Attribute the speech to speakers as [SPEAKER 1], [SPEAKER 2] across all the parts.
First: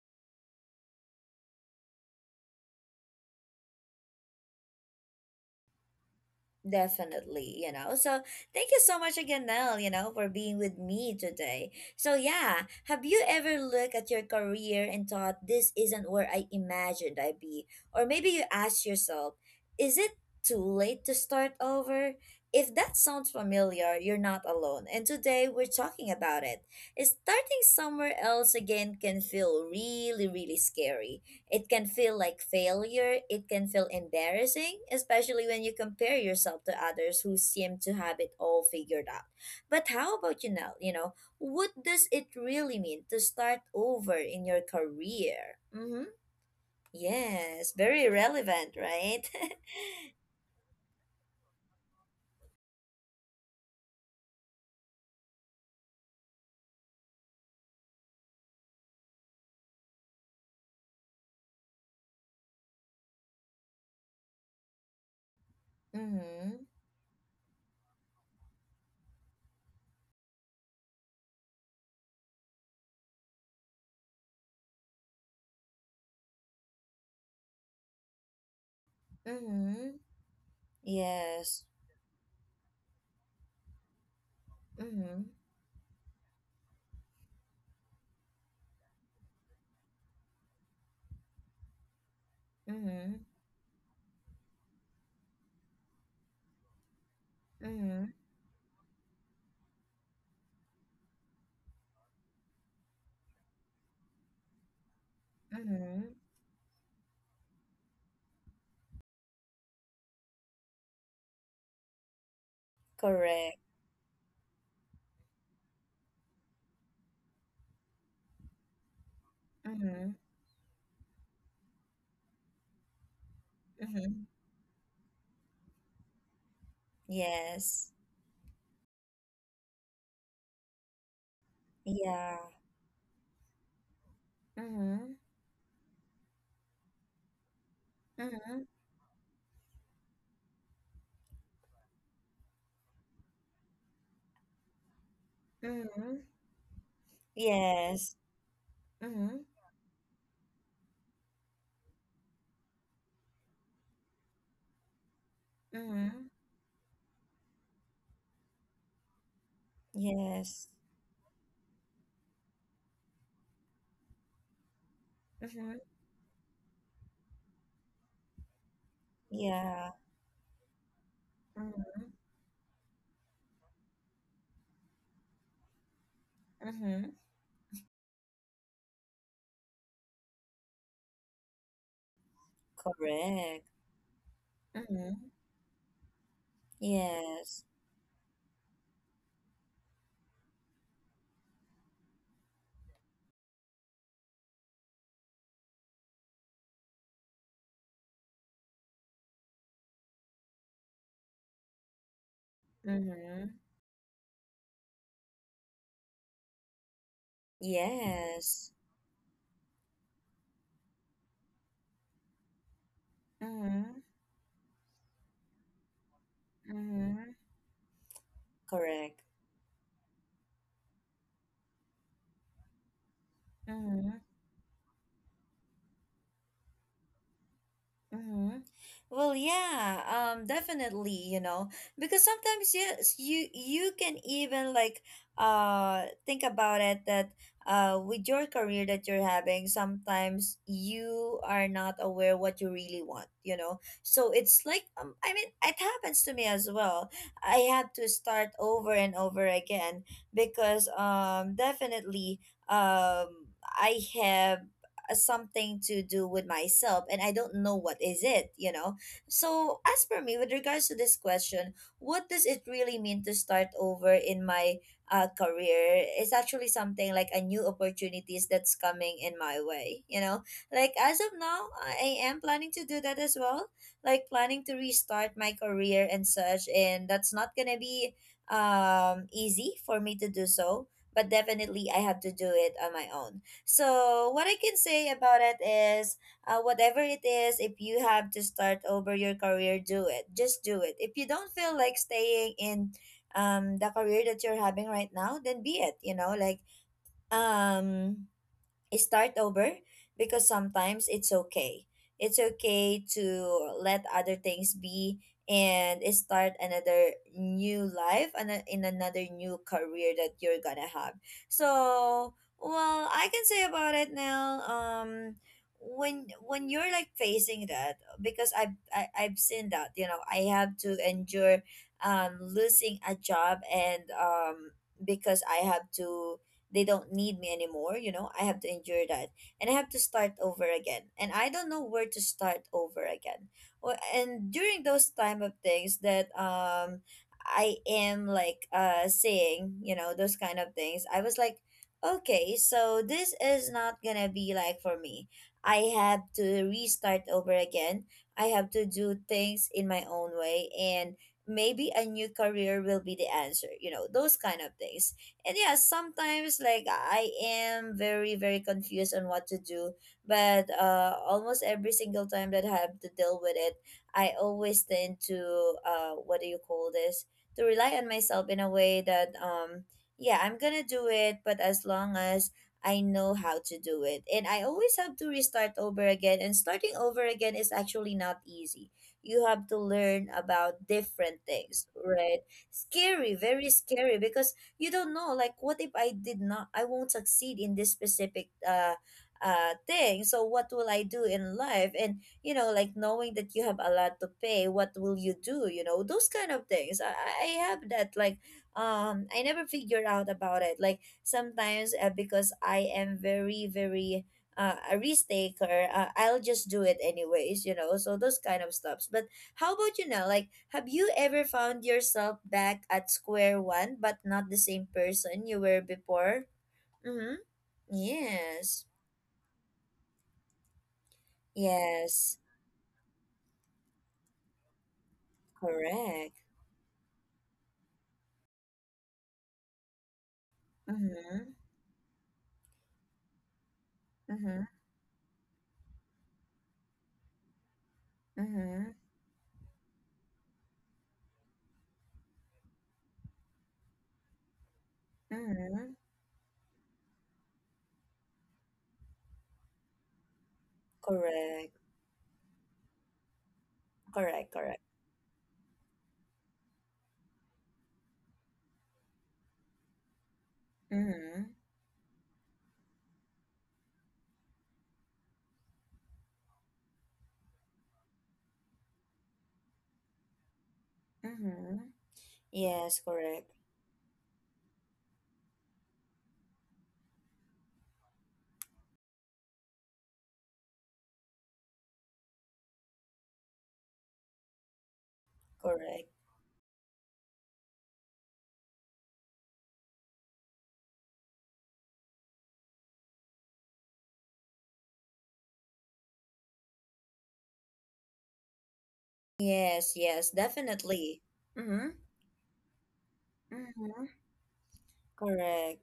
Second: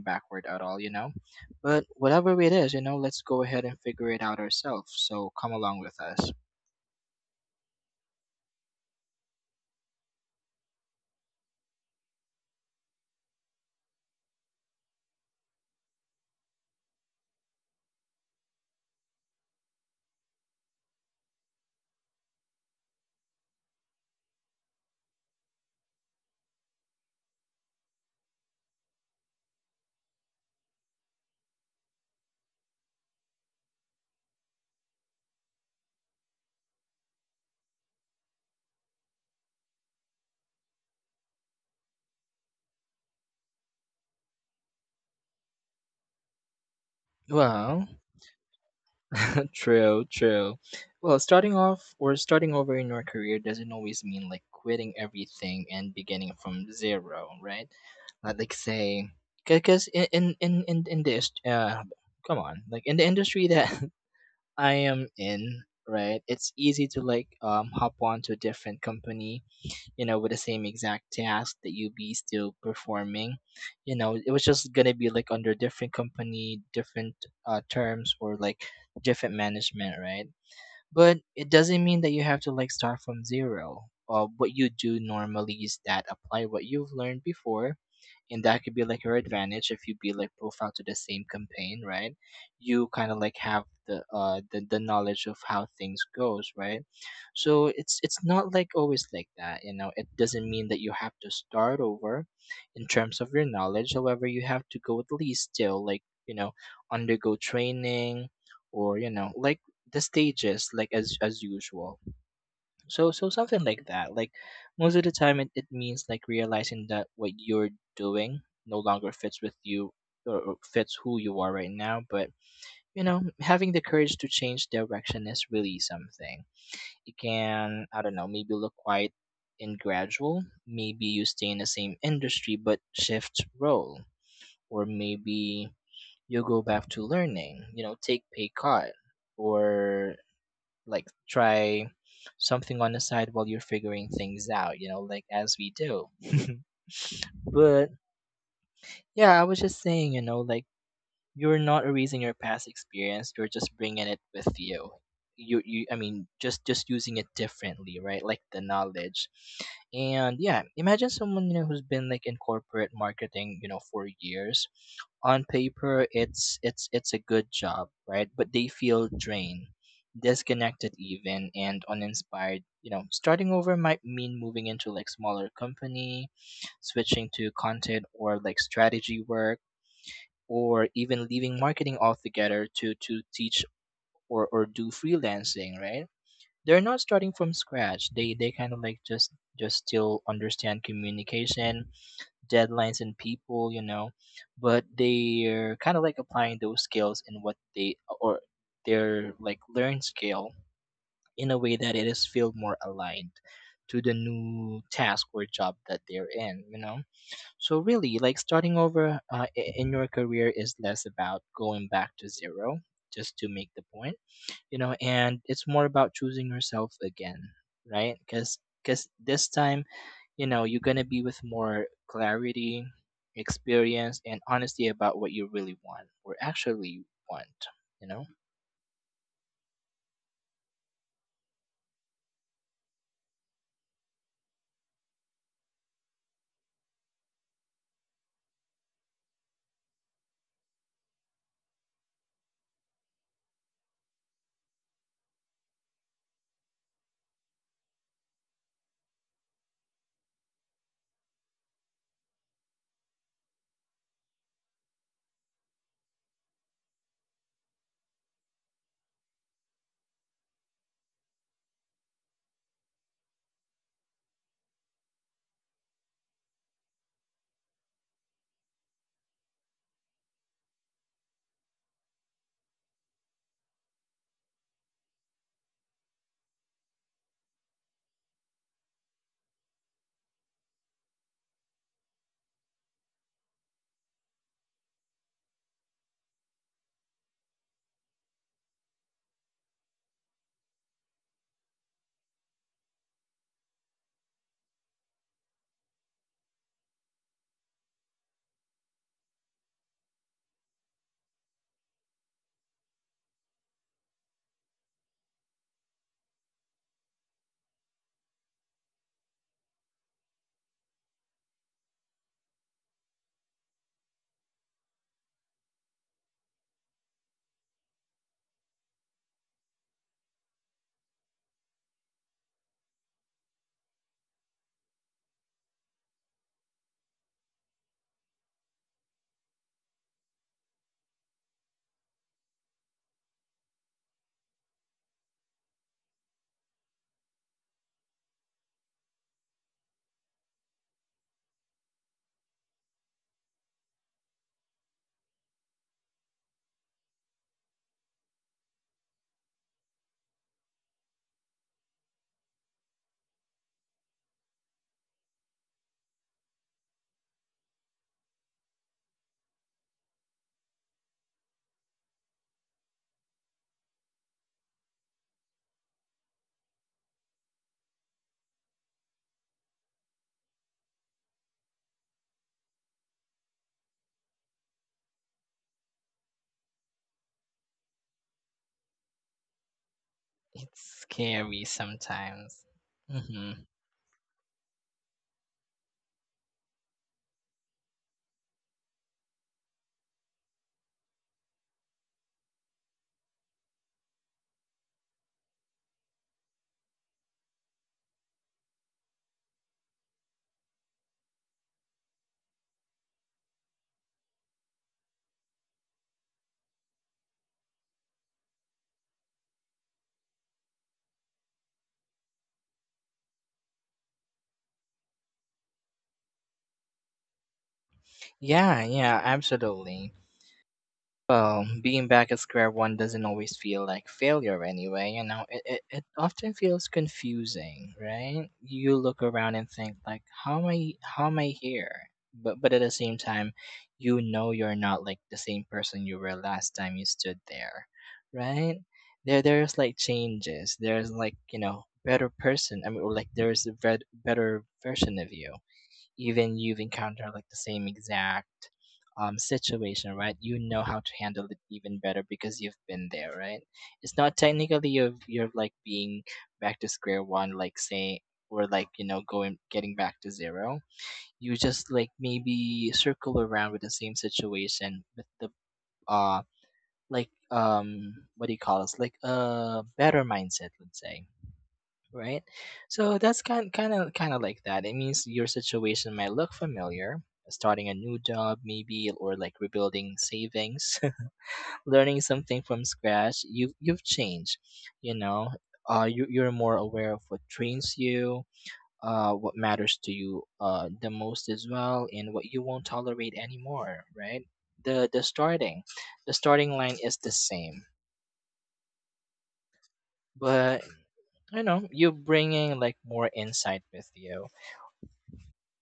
[SPEAKER 1] backward at all, you know? But whatever it is, you know, let's go ahead and figure it out ourselves. So come along with us.
[SPEAKER 2] Definitely, you know. So thank you so much again, Nell, you know, for being with me today. So yeah, have you ever looked at your career and thought this isn't where I imagined I'd be? Or maybe you ask yourself, is it too late to start over? If that sounds familiar, you're not alone. And today we're talking about it. Starting somewhere else again can feel really, really scary. It can feel like failure, it can feel embarrassing, especially when you compare yourself to others who seem to have it all figured out. But how about you now? You know, what does it really mean to start over in your career? Mm-hmm. Yes,
[SPEAKER 1] Well,
[SPEAKER 2] very relevant, right?
[SPEAKER 1] true. Well, starting off or starting over in your career doesn't always mean like quitting everything and beginning from zero, right? Like say, because in this, come on, like in the industry that I am in, right? It's
[SPEAKER 2] Mm-hmm.
[SPEAKER 1] easy to like hop on to a different company, you know, with the same exact task that you be still performing. You know, it was just gonna be like under different company, different terms or like different
[SPEAKER 2] Mm-hmm.
[SPEAKER 1] management, right? But it
[SPEAKER 2] Yes.
[SPEAKER 1] doesn't mean that you have to like start from zero. What you do
[SPEAKER 2] Mm-hmm.
[SPEAKER 1] normally is that apply what you've learned before, and that could be like your advantage if you be like profile to the same campaign, right? You kind
[SPEAKER 2] Mm-hmm.
[SPEAKER 1] of like have the the knowledge of how things goes, right? So it's
[SPEAKER 2] Mm-hmm.
[SPEAKER 1] it's not like always like that, you know. It doesn't mean that you have to start over in terms of your knowledge. However, you have to go at least still
[SPEAKER 2] Mm-hmm.
[SPEAKER 1] like, you know, undergo training or, you know, like the stages like as usual. So so
[SPEAKER 2] Correct.
[SPEAKER 1] something like that. Like most of the time it means like realizing that what you're doing no longer fits with you,
[SPEAKER 2] Mm-hmm.
[SPEAKER 1] or fits who you are right now, but you know, having the courage
[SPEAKER 2] Mm-hmm.
[SPEAKER 1] to change direction is really something. It can,
[SPEAKER 2] Yes.
[SPEAKER 1] I don't know, maybe look quite and gradual. Maybe you stay in the same
[SPEAKER 2] Yeah.
[SPEAKER 1] industry but shift role. Or
[SPEAKER 2] Mm-hmm.
[SPEAKER 1] maybe you go back to learning, you know, take pay
[SPEAKER 2] Mm-hmm.
[SPEAKER 1] cut. Or like try something on the side while you're figuring things out, you know, like as we do.
[SPEAKER 2] Mm-hmm.
[SPEAKER 1] But
[SPEAKER 2] Yes. Mm-hmm.
[SPEAKER 1] yeah, I was just saying, you know, like you're not erasing your past experience, you're just bringing it with you. You I
[SPEAKER 2] Mm-hmm.
[SPEAKER 1] mean, just using it differently, right? Like the knowledge. And yeah,
[SPEAKER 2] Yes.
[SPEAKER 1] imagine someone, you know, who's been like in corporate marketing, you know, for years. On
[SPEAKER 2] Mm-hmm.
[SPEAKER 1] paper it's a good job, right? But they feel drained,
[SPEAKER 2] Yeah.
[SPEAKER 1] disconnected even and
[SPEAKER 2] Mm-hmm.
[SPEAKER 1] uninspired, you know. Starting over might mean moving into like smaller company,
[SPEAKER 2] Mm-hmm.
[SPEAKER 1] switching to content or like strategy work, or even leaving marketing altogether to
[SPEAKER 2] Correct.
[SPEAKER 1] teach or do
[SPEAKER 2] Mm-hmm.
[SPEAKER 1] freelancing, right? They're not starting from
[SPEAKER 2] Yes.
[SPEAKER 1] scratch. They kind of like just still understand communication, deadlines and people, you know, but they're kind of like applying those skills in what they or their like learn skill in a way that it is feel more aligned
[SPEAKER 2] Mm-hmm.
[SPEAKER 1] to the new task or job that they're in, you know. So really, like
[SPEAKER 2] Yes.
[SPEAKER 1] starting over in your career is less about going back to zero, just to make the
[SPEAKER 2] Mm-hmm.
[SPEAKER 1] point, you know, and it's more about choosing yourself
[SPEAKER 2] Mm-hmm.
[SPEAKER 1] again, right? Because
[SPEAKER 2] Correct.
[SPEAKER 1] this time, you know, you're gonna be with more clarity,
[SPEAKER 2] Mm-hmm.
[SPEAKER 1] experience, and honesty about what you really want or actually want, you know.
[SPEAKER 2] Mm-hmm. Well, yeah, definitely, you know, because sometimes yes, you can even like think about it that with your career that you're having, sometimes you are not aware what you really want, you know. So it's like, I mean, it happens to me as well. I had to start over and over again because definitely, I have something to do with myself and I don't know what is it, you know. So as per me, with regards to this question, what does it really mean to start over in my career? It's actually something like a new opportunities that's coming in my way, you know. Like as of now, I am planning to do that as well. Like planning to restart my career and such, and that's not gonna be easy for me to do so, but definitely I have to do it on my own. So what I can say about it is, whatever it is, if you have to start over your career, do it. Just do it. If you don't feel like staying in, the career that you're having right now, then be it. You know, like, um, start over because sometimes it's okay. It's okay to let other things be and start another new life and in another new career that you're gonna have. So, well, I can say about it now. When you're like facing that, because I've seen that. You know, I have to endure losing a job, and because I have to, they don't need me anymore, you know. I have to endure that, and I have to start over again, and I don't know where to start over again. Well, and during those time of things that, I am like, saying, you know, those kind of things, I was like, okay, so this is not gonna be like for me. I have to restart over again. I have to do things in my own way, and maybe a new career will be the answer, you know, those kind of things. And yeah, sometimes like I am very very confused on what to do. But almost every single time that I have to deal with it, I always tend to, what do you call this, to rely on myself in a way that, yeah, I'm gonna do it, but as long as I know how to do it. And I always have to restart over again, and starting over again is actually not easy. You have to learn
[SPEAKER 1] It's
[SPEAKER 2] about different
[SPEAKER 1] scary
[SPEAKER 2] things, right?
[SPEAKER 1] sometimes.
[SPEAKER 2] Scary,
[SPEAKER 1] Mm-hmm.
[SPEAKER 2] very scary, because you don't know like, what if I did not I won't succeed in this specific thing. So what will I do in life? And you know, like, knowing that you have a lot to pay, what will you do? You know those kind of things. I have that like, I never figure out about it. Like sometimes, because I am very very, a risk taker, I'll just do it anyways, you know, so those kind of stuffs. But how about you now? Like, have you ever found yourself back at square one, but not the same person you were before? Mm-hmm.
[SPEAKER 1] Yeah,
[SPEAKER 2] Yes.
[SPEAKER 1] yeah, absolutely. Well, being back
[SPEAKER 2] Yes.
[SPEAKER 1] at square one doesn't always feel like failure anyway, you know. It
[SPEAKER 2] Correct.
[SPEAKER 1] often feels confusing, right? You look around and think like, how am I how
[SPEAKER 2] Mm-hmm.
[SPEAKER 1] am I here? But at the same time, you know
[SPEAKER 2] Mm-hmm.
[SPEAKER 1] you're not like the same person you were last time you stood there, right?
[SPEAKER 2] Mm-hmm.
[SPEAKER 1] There's like changes. There's like, you know, better person. I mean or, like there's a better version of you,
[SPEAKER 2] Mm-hmm.
[SPEAKER 1] even you've encountered like the same exact situation, right? You know how to handle it
[SPEAKER 2] Correct.
[SPEAKER 1] even better because you've been there, right? It's not
[SPEAKER 2] Correct. Correct.
[SPEAKER 1] technically you're like being back to square one, like saying or like, you know, going getting back to zero.
[SPEAKER 2] Mm-hmm.
[SPEAKER 1] You just like maybe circle around with the same situation with the uh like what do you call this, like a better mindset, let's say,
[SPEAKER 2] Mm-hmm.
[SPEAKER 1] right?
[SPEAKER 2] Yes.
[SPEAKER 1] So that's
[SPEAKER 2] Correct.
[SPEAKER 1] kind of like that. It means your situation might look familiar, starting a new job maybe or like rebuilding savings, learning something from scratch. You you've changed, you know.
[SPEAKER 2] Correct.
[SPEAKER 1] You're more aware of what trains you, what matters to you the most as well, and what you won't tolerate anymore, right? The the starting, the starting line is the same,
[SPEAKER 2] Yes. Yes.
[SPEAKER 1] but
[SPEAKER 2] Definitely.
[SPEAKER 1] you know
[SPEAKER 2] Mm-hmm.
[SPEAKER 1] you're bringing like more insight
[SPEAKER 2] Mm-hmm.
[SPEAKER 1] with you.
[SPEAKER 2] Correct.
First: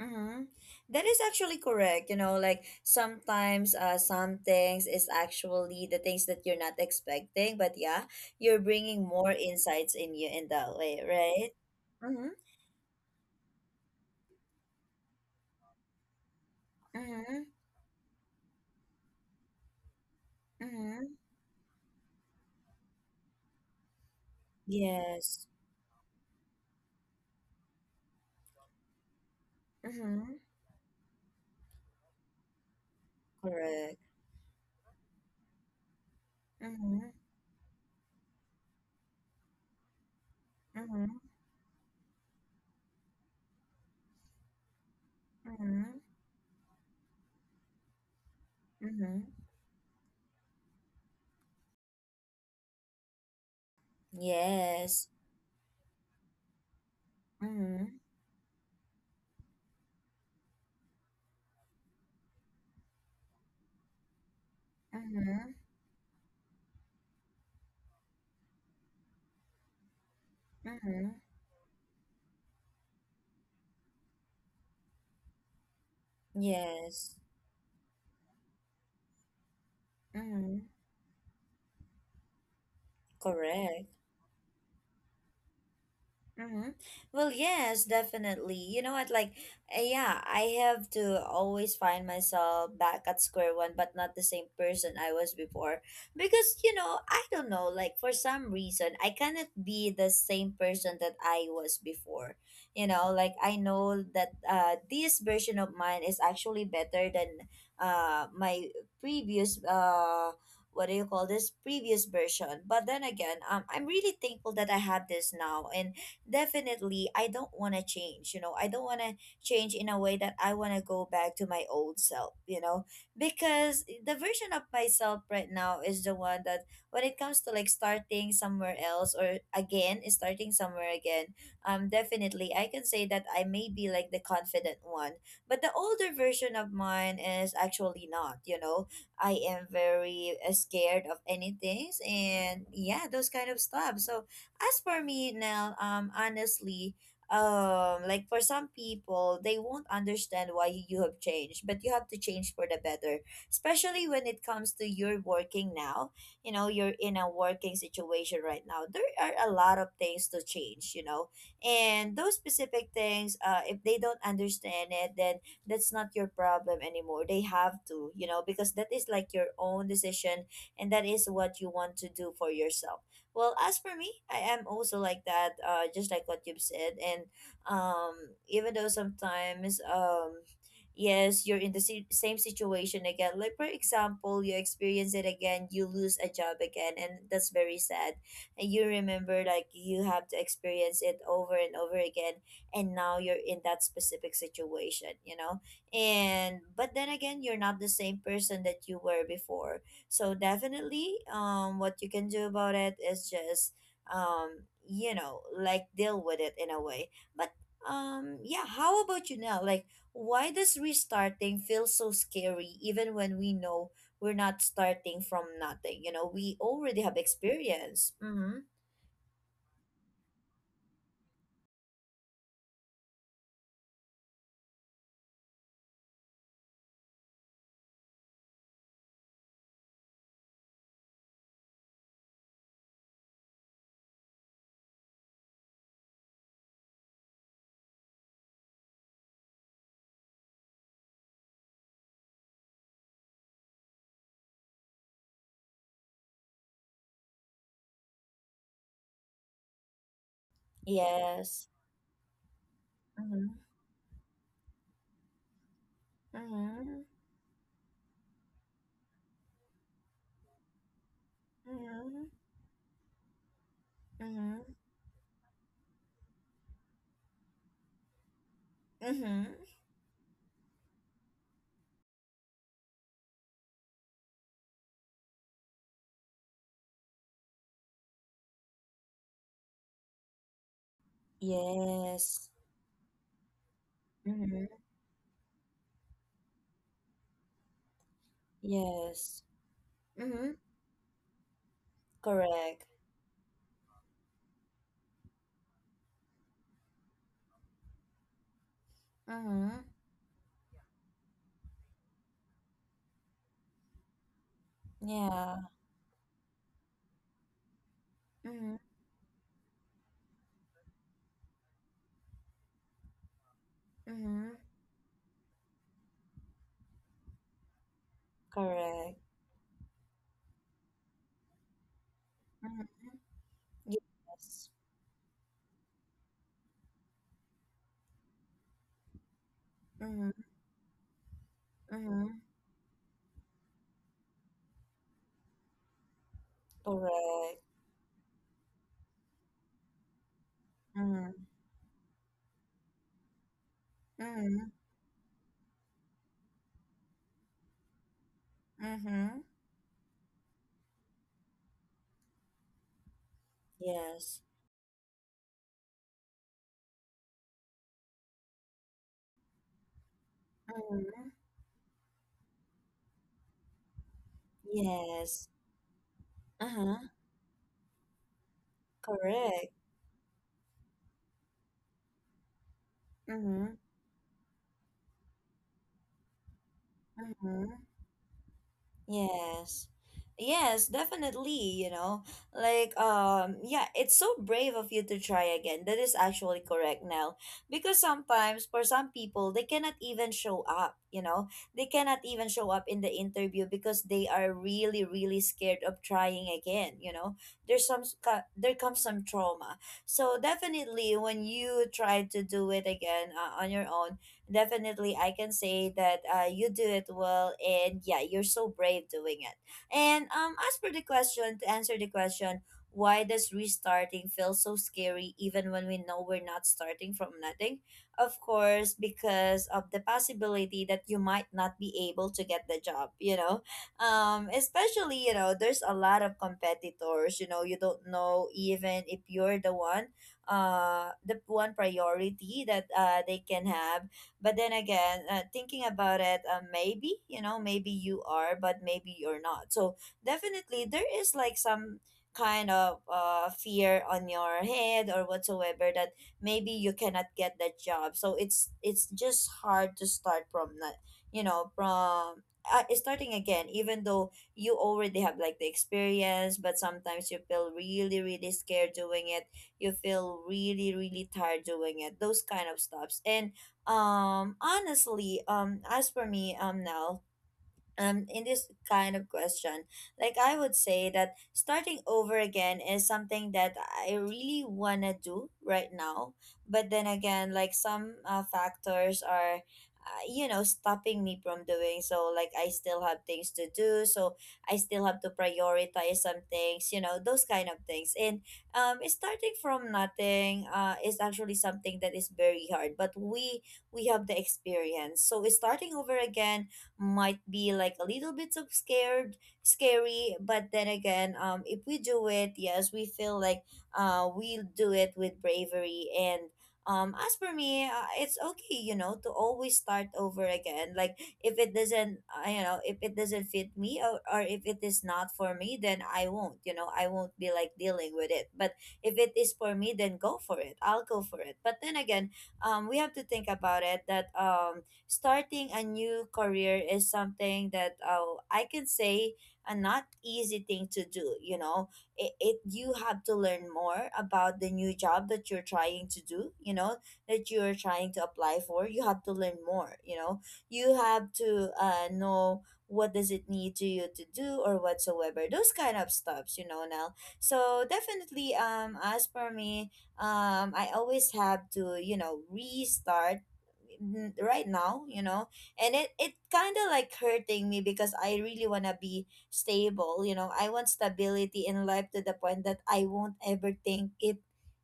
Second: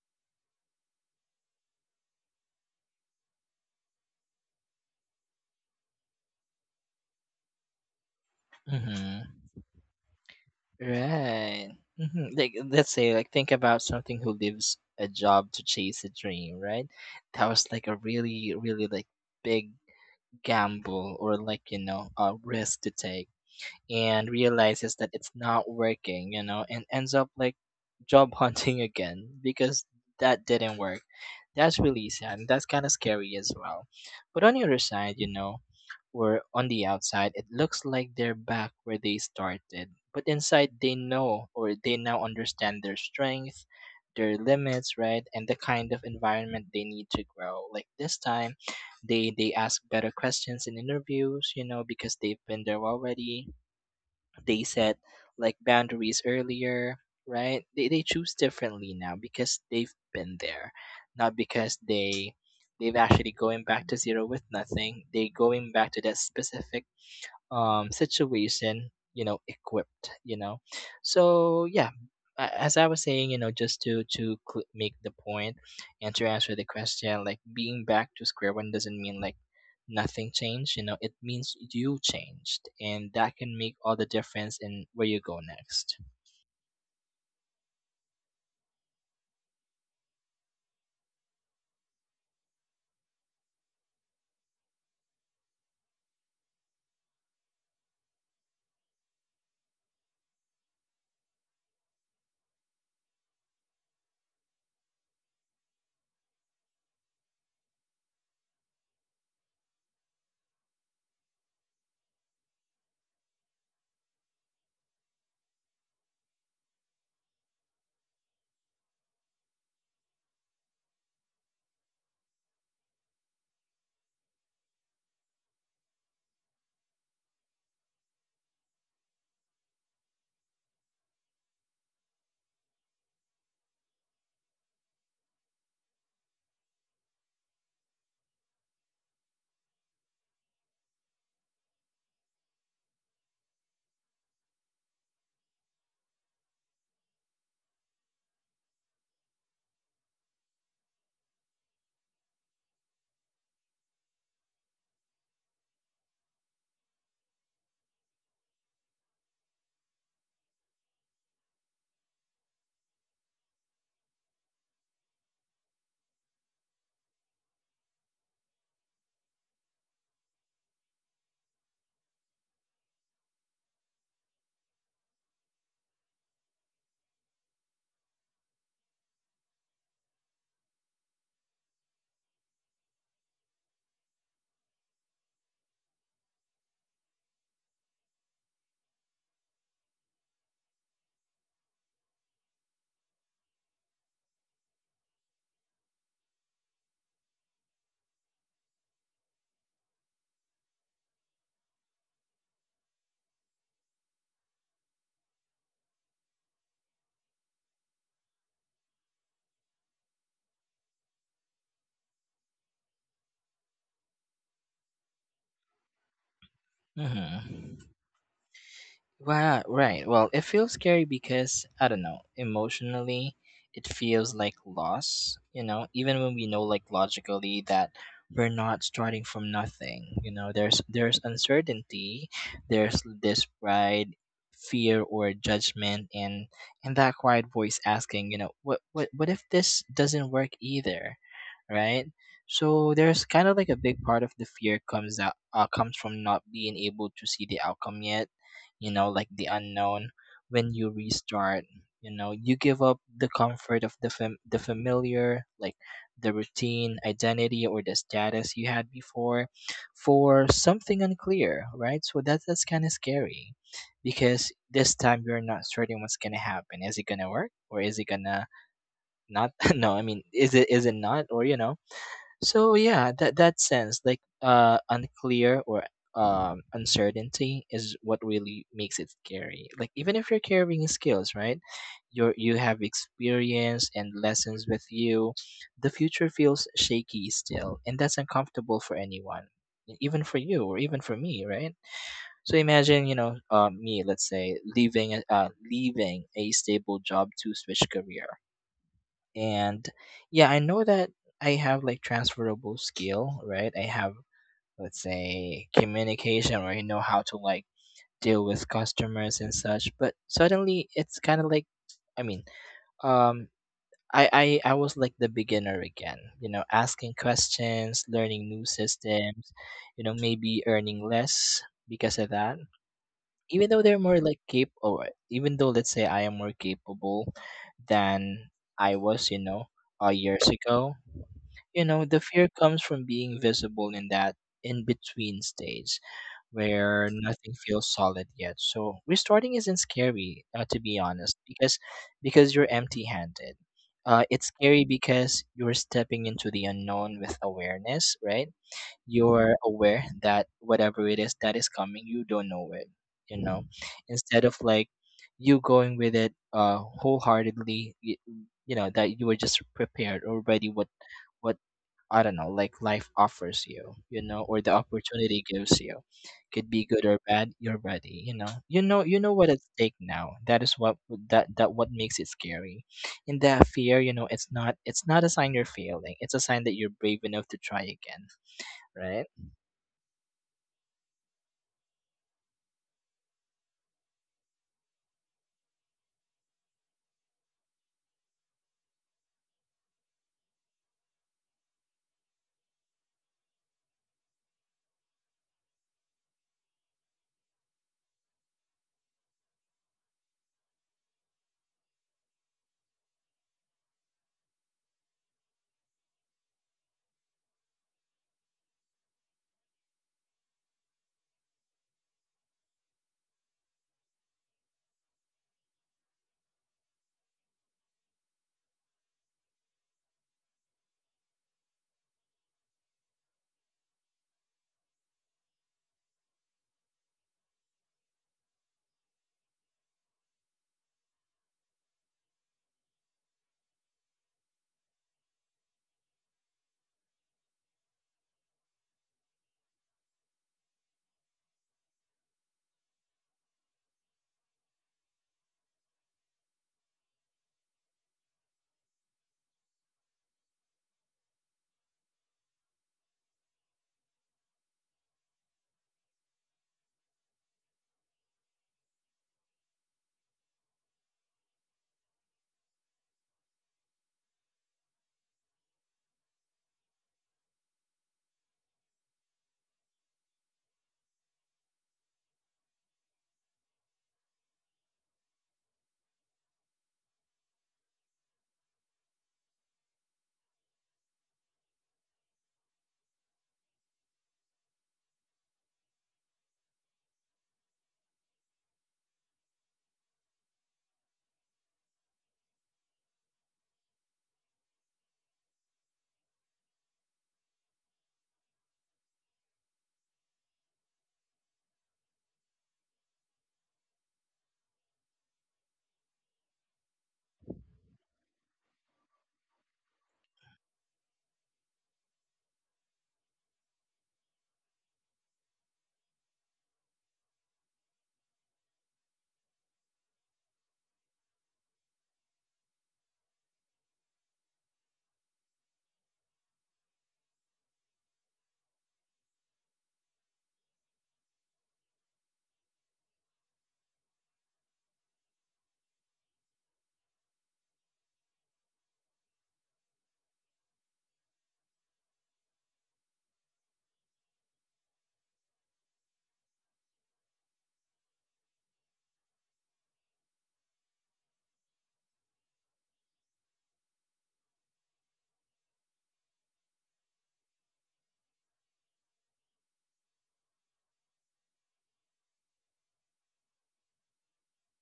[SPEAKER 2] Mm-hmm. That is actually correct. You know, like sometimes, some things is actually the things that you're not expecting, but yeah, you're bringing more
[SPEAKER 1] Mhm.
[SPEAKER 2] insights in you in that way, right?
[SPEAKER 1] Right.
[SPEAKER 2] Mm-hmm.
[SPEAKER 1] Like let's say like think about something who leaves a job to chase a dream, right?
[SPEAKER 2] Mm-hmm.
[SPEAKER 1] That was like a really like big
[SPEAKER 2] Mm-hmm.
[SPEAKER 1] gamble or like, you know, a risk to take, and realizes that it's
[SPEAKER 2] Yes.
[SPEAKER 1] not working, you know, and ends up like job hunting again because
[SPEAKER 2] Mm-hmm.
[SPEAKER 1] that didn't work. That's really sad and that's kind of scary as well.
[SPEAKER 2] Correct.
[SPEAKER 1] But on the other side, you know, or on the
[SPEAKER 2] Mm-hmm.
[SPEAKER 1] outside, it looks like they're back where they started. But inside, they
[SPEAKER 2] Mm-hmm.
[SPEAKER 1] know or they now understand their strength, their limits, right, and the kind
[SPEAKER 2] Mm-hmm.
[SPEAKER 1] of environment they need to grow. Like this time,
[SPEAKER 2] Mm-hmm.
[SPEAKER 1] they ask better questions in interviews, you know, because they've been there already. They set
[SPEAKER 2] Yes.
[SPEAKER 1] like boundaries earlier, right? they,
[SPEAKER 2] Mm-hmm.
[SPEAKER 1] they choose differently now because they've been there, not because they they've actually going back to zero with nothing, they
[SPEAKER 2] Mm-hmm.
[SPEAKER 1] going back to that specific situation, you know, equipped, you know.
[SPEAKER 2] Mm-hmm.
[SPEAKER 1] So yeah, as I was saying, you know, just to make the point and to answer the
[SPEAKER 2] Yes.
[SPEAKER 1] question, like being back to square one doesn't mean like nothing
[SPEAKER 2] Mm-hmm.
[SPEAKER 1] changed, you know. It means you changed, and that can make
[SPEAKER 2] Correct.
[SPEAKER 1] all the difference in where you go next.
[SPEAKER 2] Mm-hmm. Well, yes, definitely. You know what? Like, yeah, I have to always find myself back at square one, but not the same person I was before. Because, you know, I don't know, like, for some reason, I cannot be the same person that I was before. You know, like, I know that, this version of mine is actually better than, my previous, what do you call this? Previous version. But then again, I'm really thankful that I have this now. And definitely I don't want to change. You know, I don't want to change in a way that I want to go back to my old self, you know, because the version of myself right now is the one that, when it comes to like starting somewhere else or again, starting somewhere again, definitely I can say that I may be like the confident one. But the older version of mine is actually not, you know, I am very, scared of anything, and yeah, those kind of stuff. So, as for me now, honestly, like for some people, they won't understand why you have changed, but you have to change for the better. Especially when it comes to your working now, you know, you're in a working situation right now. There are a lot of things to change, you know, and those specific things, if they don't understand it, then that's not your problem anymore. They have to, you know, because that is like your own decision, and that is what you want to do for yourself. Well, as for me, I am also like that, just like what you've said. And, even though sometimes, yes, you're in the same situation again. Like, for example, you experience it again, you lose a job again, and that's very sad. And you remember, like, you have to experience it over and over again, and now you're in that specific situation, you know? And but then again, you're not the same person that you were before. So definitely, what you can do about it is just, you know, like deal with it in a way. But yeah, how about you now? Like, why does restarting feel so scary, even when we know we're not starting from nothing? You know, we already have
[SPEAKER 1] Mm-hmm.
[SPEAKER 2] experience. Mm-hmm.
[SPEAKER 1] Wow, right. Well, it feels scary because I don't know, emotionally it feels like loss, you know, even when we know like logically that we're not starting from nothing, you know. There's uncertainty, there's this pride, fear or judgment, and that quiet voice asking, you know, what if this doesn't work either? Right? So there's kind of like a big part of the fear comes out comes from not being able to see the outcome yet, you know, like the unknown. When you restart,
[SPEAKER 2] Yes.
[SPEAKER 1] you know, you give up the
[SPEAKER 2] Mm-hmm.
[SPEAKER 1] comfort of the the familiar, like the routine,
[SPEAKER 2] Mm-hmm.
[SPEAKER 1] identity, or the status you had before, for something unclear, right? So
[SPEAKER 2] Mm-hmm.
[SPEAKER 1] that that's kind of scary, because
[SPEAKER 2] Mm-hmm.
[SPEAKER 1] this time you're not certain what's gonna happen. Is it gonna work, or is it gonna
[SPEAKER 2] Mm-hmm.
[SPEAKER 1] not? No, I mean, is it not, or you know. So yeah, that that sense like unclear or uncertainty is what really makes it scary. Like even if you're carrying skills, right?
[SPEAKER 2] Yes.
[SPEAKER 1] You have experience and lessons
[SPEAKER 2] Mm-hmm.
[SPEAKER 1] with you, the future feels shaky still, and that's uncomfortable for
[SPEAKER 2] Yes.
[SPEAKER 1] anyone. E, Even for
[SPEAKER 2] Mm-hmm.
[SPEAKER 1] you, or even for me, right? So
[SPEAKER 2] Correct.
[SPEAKER 1] imagine, you know, me, let's say, leaving, leaving a stable job to switch career.
[SPEAKER 2] Mm-hmm.
[SPEAKER 1] And yeah, I know that I have like transferable skill, right? I have, let's
[SPEAKER 2] Yeah.
[SPEAKER 1] say, communication, where I know how to like deal with
[SPEAKER 2] Mm-hmm.
[SPEAKER 1] customers and such, but suddenly it's kind of like I mean um I,
[SPEAKER 2] Mm-hmm.
[SPEAKER 1] I i was like the beginner again, you know, asking questions, learning new
[SPEAKER 2] Correct.
[SPEAKER 1] systems, you know, maybe earning less because of that,
[SPEAKER 2] Mm-hmm.
[SPEAKER 1] even though they're more like
[SPEAKER 2] Yes.
[SPEAKER 1] capable, even though let's say I am more capable than I was, you know,
[SPEAKER 2] Mm-hmm.
[SPEAKER 1] years ago, you know. The
[SPEAKER 2] Mm-hmm.
[SPEAKER 1] fear comes from being visible in that in between stage where nothing
[SPEAKER 2] Correct.
[SPEAKER 1] feels solid yet. So restarting isn't scary, to be
[SPEAKER 2] Mm-hmm.
[SPEAKER 1] honest, because you're empty-handed. It's
[SPEAKER 2] Mm-hmm.
[SPEAKER 1] scary because you're stepping into the unknown with awareness, right?
[SPEAKER 2] Mm-hmm.
[SPEAKER 1] You're aware that whatever it is that is coming, you don't know it. You know,
[SPEAKER 2] Yes.
[SPEAKER 1] instead of like you going with it wholeheartedly, you know that you were just prepared already. What
[SPEAKER 2] Mm-hmm.
[SPEAKER 1] what I don't know, like life offers you, you know, or the opportunity
[SPEAKER 2] Yes.
[SPEAKER 1] gives you. Could be
[SPEAKER 2] Uh-huh.
[SPEAKER 1] good or bad, you're ready, you know. You know you know what at
[SPEAKER 2] Correct.
[SPEAKER 1] stake now. That is what that what makes it scary. In that
[SPEAKER 2] Mm-hmm.
[SPEAKER 1] fear, you know, it's not a sign you're failing. It's a sign that you're brave enough to
[SPEAKER 2] Mm-hmm.
[SPEAKER 1] try again, right?
[SPEAKER 2] Yes. Yes, definitely, you know. Like, yeah, it's so brave of you to try again. That is actually correct now. Because sometimes for some people they cannot even show up, you know. They cannot even show up in the interview because they are really really scared of trying again, you know. There's there comes some trauma. So definitely when you try to do it again, on your own, definitely I can say that, you do it well, and yeah, you're so brave doing it. And, as for the question, to answer the question, why does restarting feel so scary even when we know we're not starting from nothing? Of course, because of the possibility that you might not be able to get the job, you know? Especially, you know, there's a lot of competitors, you know, you don't know even if you're the one, the one priority that, they can have. But then again, thinking about it, maybe, you know, maybe you are, but maybe you're not. So definitely there is like some kind of, fear on your head or whatsoever, that maybe you cannot get that job. So it's just hard to start from not, you know, from starting again, even though you already have like the experience, but sometimes you feel really, really scared doing it. You feel really, really tired doing it, those kind of stuffs. And honestly, as for me, now, in this kind of question, like I would say that starting over again is something that I really want to do right now. But then again, like some factors are, you know, stopping me from doing so. Like I still have things to do, so I still have to prioritize some things, you know, those kind of things. And starting from nothing is actually something that is very hard, but we have the experience, so starting over again might be like a little bit of scared, scary. But then again, if we do it, yes, we feel like we'll do it with bravery. And as for me, it's okay, you know, to always start over again. Like if it doesn't, you know, if it doesn't fit me, or if it is not for me, then I won't, you know, I won't be like dealing with it. But if it is for me, then go for it, I'll go for it. But then again, we have to think about it that starting a new career is something that, I can say, a not easy thing to do. You know, it, you have to learn more about the new job that you're trying to do. You know, that you are trying to apply for. You have to learn more. You know, you have to know what does it need to you to do or whatsoever, those kind of stuffs, you know. Now, so definitely, as for me, I always have to, you know, restart right now, you know. And it kind of like hurting me, because I really want to be stable, you know. I want stability in life to the point that I won't ever think if,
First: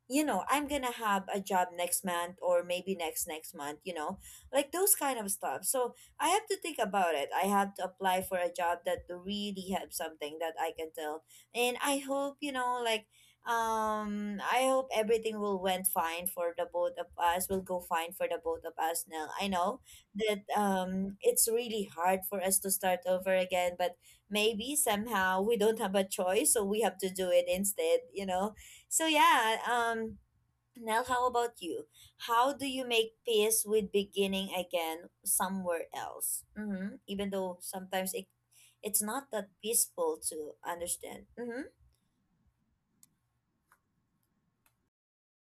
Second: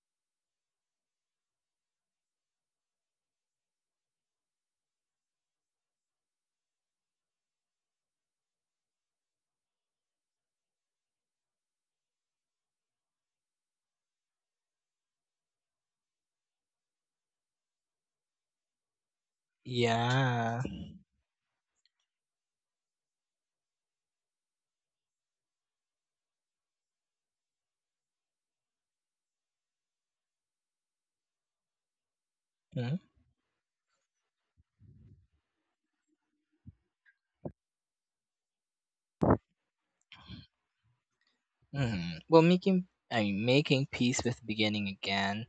[SPEAKER 2] you know, I'm gonna have a job next month or maybe next month, you know. Like those kind of stuff. So I have to think about it, I have to apply for a job that really have something that I can tell. And I hope, you know, like I hope everything will went fine for the both of us. Will go fine for the both of us now. I know that
[SPEAKER 1] Yeah.
[SPEAKER 2] it's really hard for us to start over again, but maybe somehow we don't have a choice, so we have to do it instead, you know. So yeah, Nell, how about you? How do you
[SPEAKER 1] Mm-hmm.
[SPEAKER 2] make peace with beginning again somewhere else? Mm-hmm. Even though sometimes it's not that peaceful to understand. Mm-hmm.
[SPEAKER 1] Mm-hmm. Well, making peace with beginning again.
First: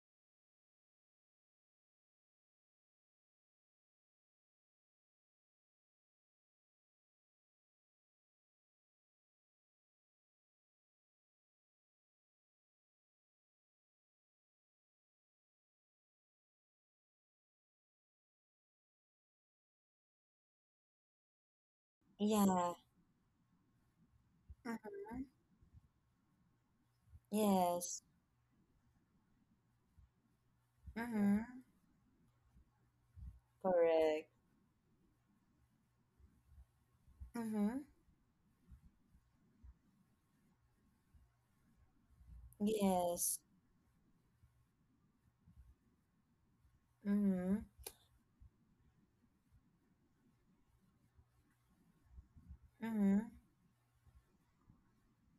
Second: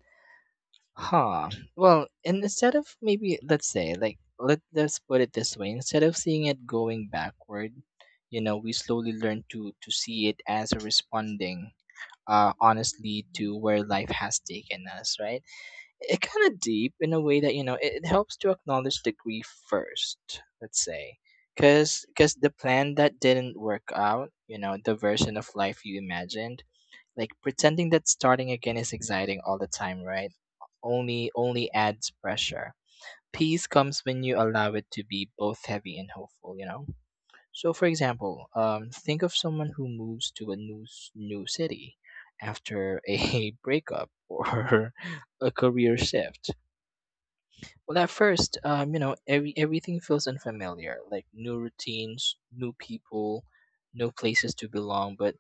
[SPEAKER 1] Huh. Well, and instead of maybe let's say like let's put it this way, instead of seeing it going backward, you know, we slowly learn to see it as a responding, honestly, to where life has taken us, right? It kind of deep in a way that you know it helps to acknowledge the grief first, let's say. Cause
[SPEAKER 2] Yeah.
[SPEAKER 1] the plan that didn't work out, you know, the version of life you imagined, like pretending
[SPEAKER 2] Yes.
[SPEAKER 1] that starting again is exciting all the time, right? Only
[SPEAKER 2] Mm-hmm.
[SPEAKER 1] only adds pressure. Peace comes when
[SPEAKER 2] Correct.
[SPEAKER 1] you allow it to be both heavy and hopeful, you know? So
[SPEAKER 2] Mm-hmm.
[SPEAKER 1] for example, think of someone who moves to a new new city after
[SPEAKER 2] Yes.
[SPEAKER 1] a breakup or a career shift.
[SPEAKER 2] Mm-hmm.
[SPEAKER 1] Well, at first, you know, everything feels unfamiliar, like new routines, new
[SPEAKER 2] Mm-hmm.
[SPEAKER 1] people, new places to belong. But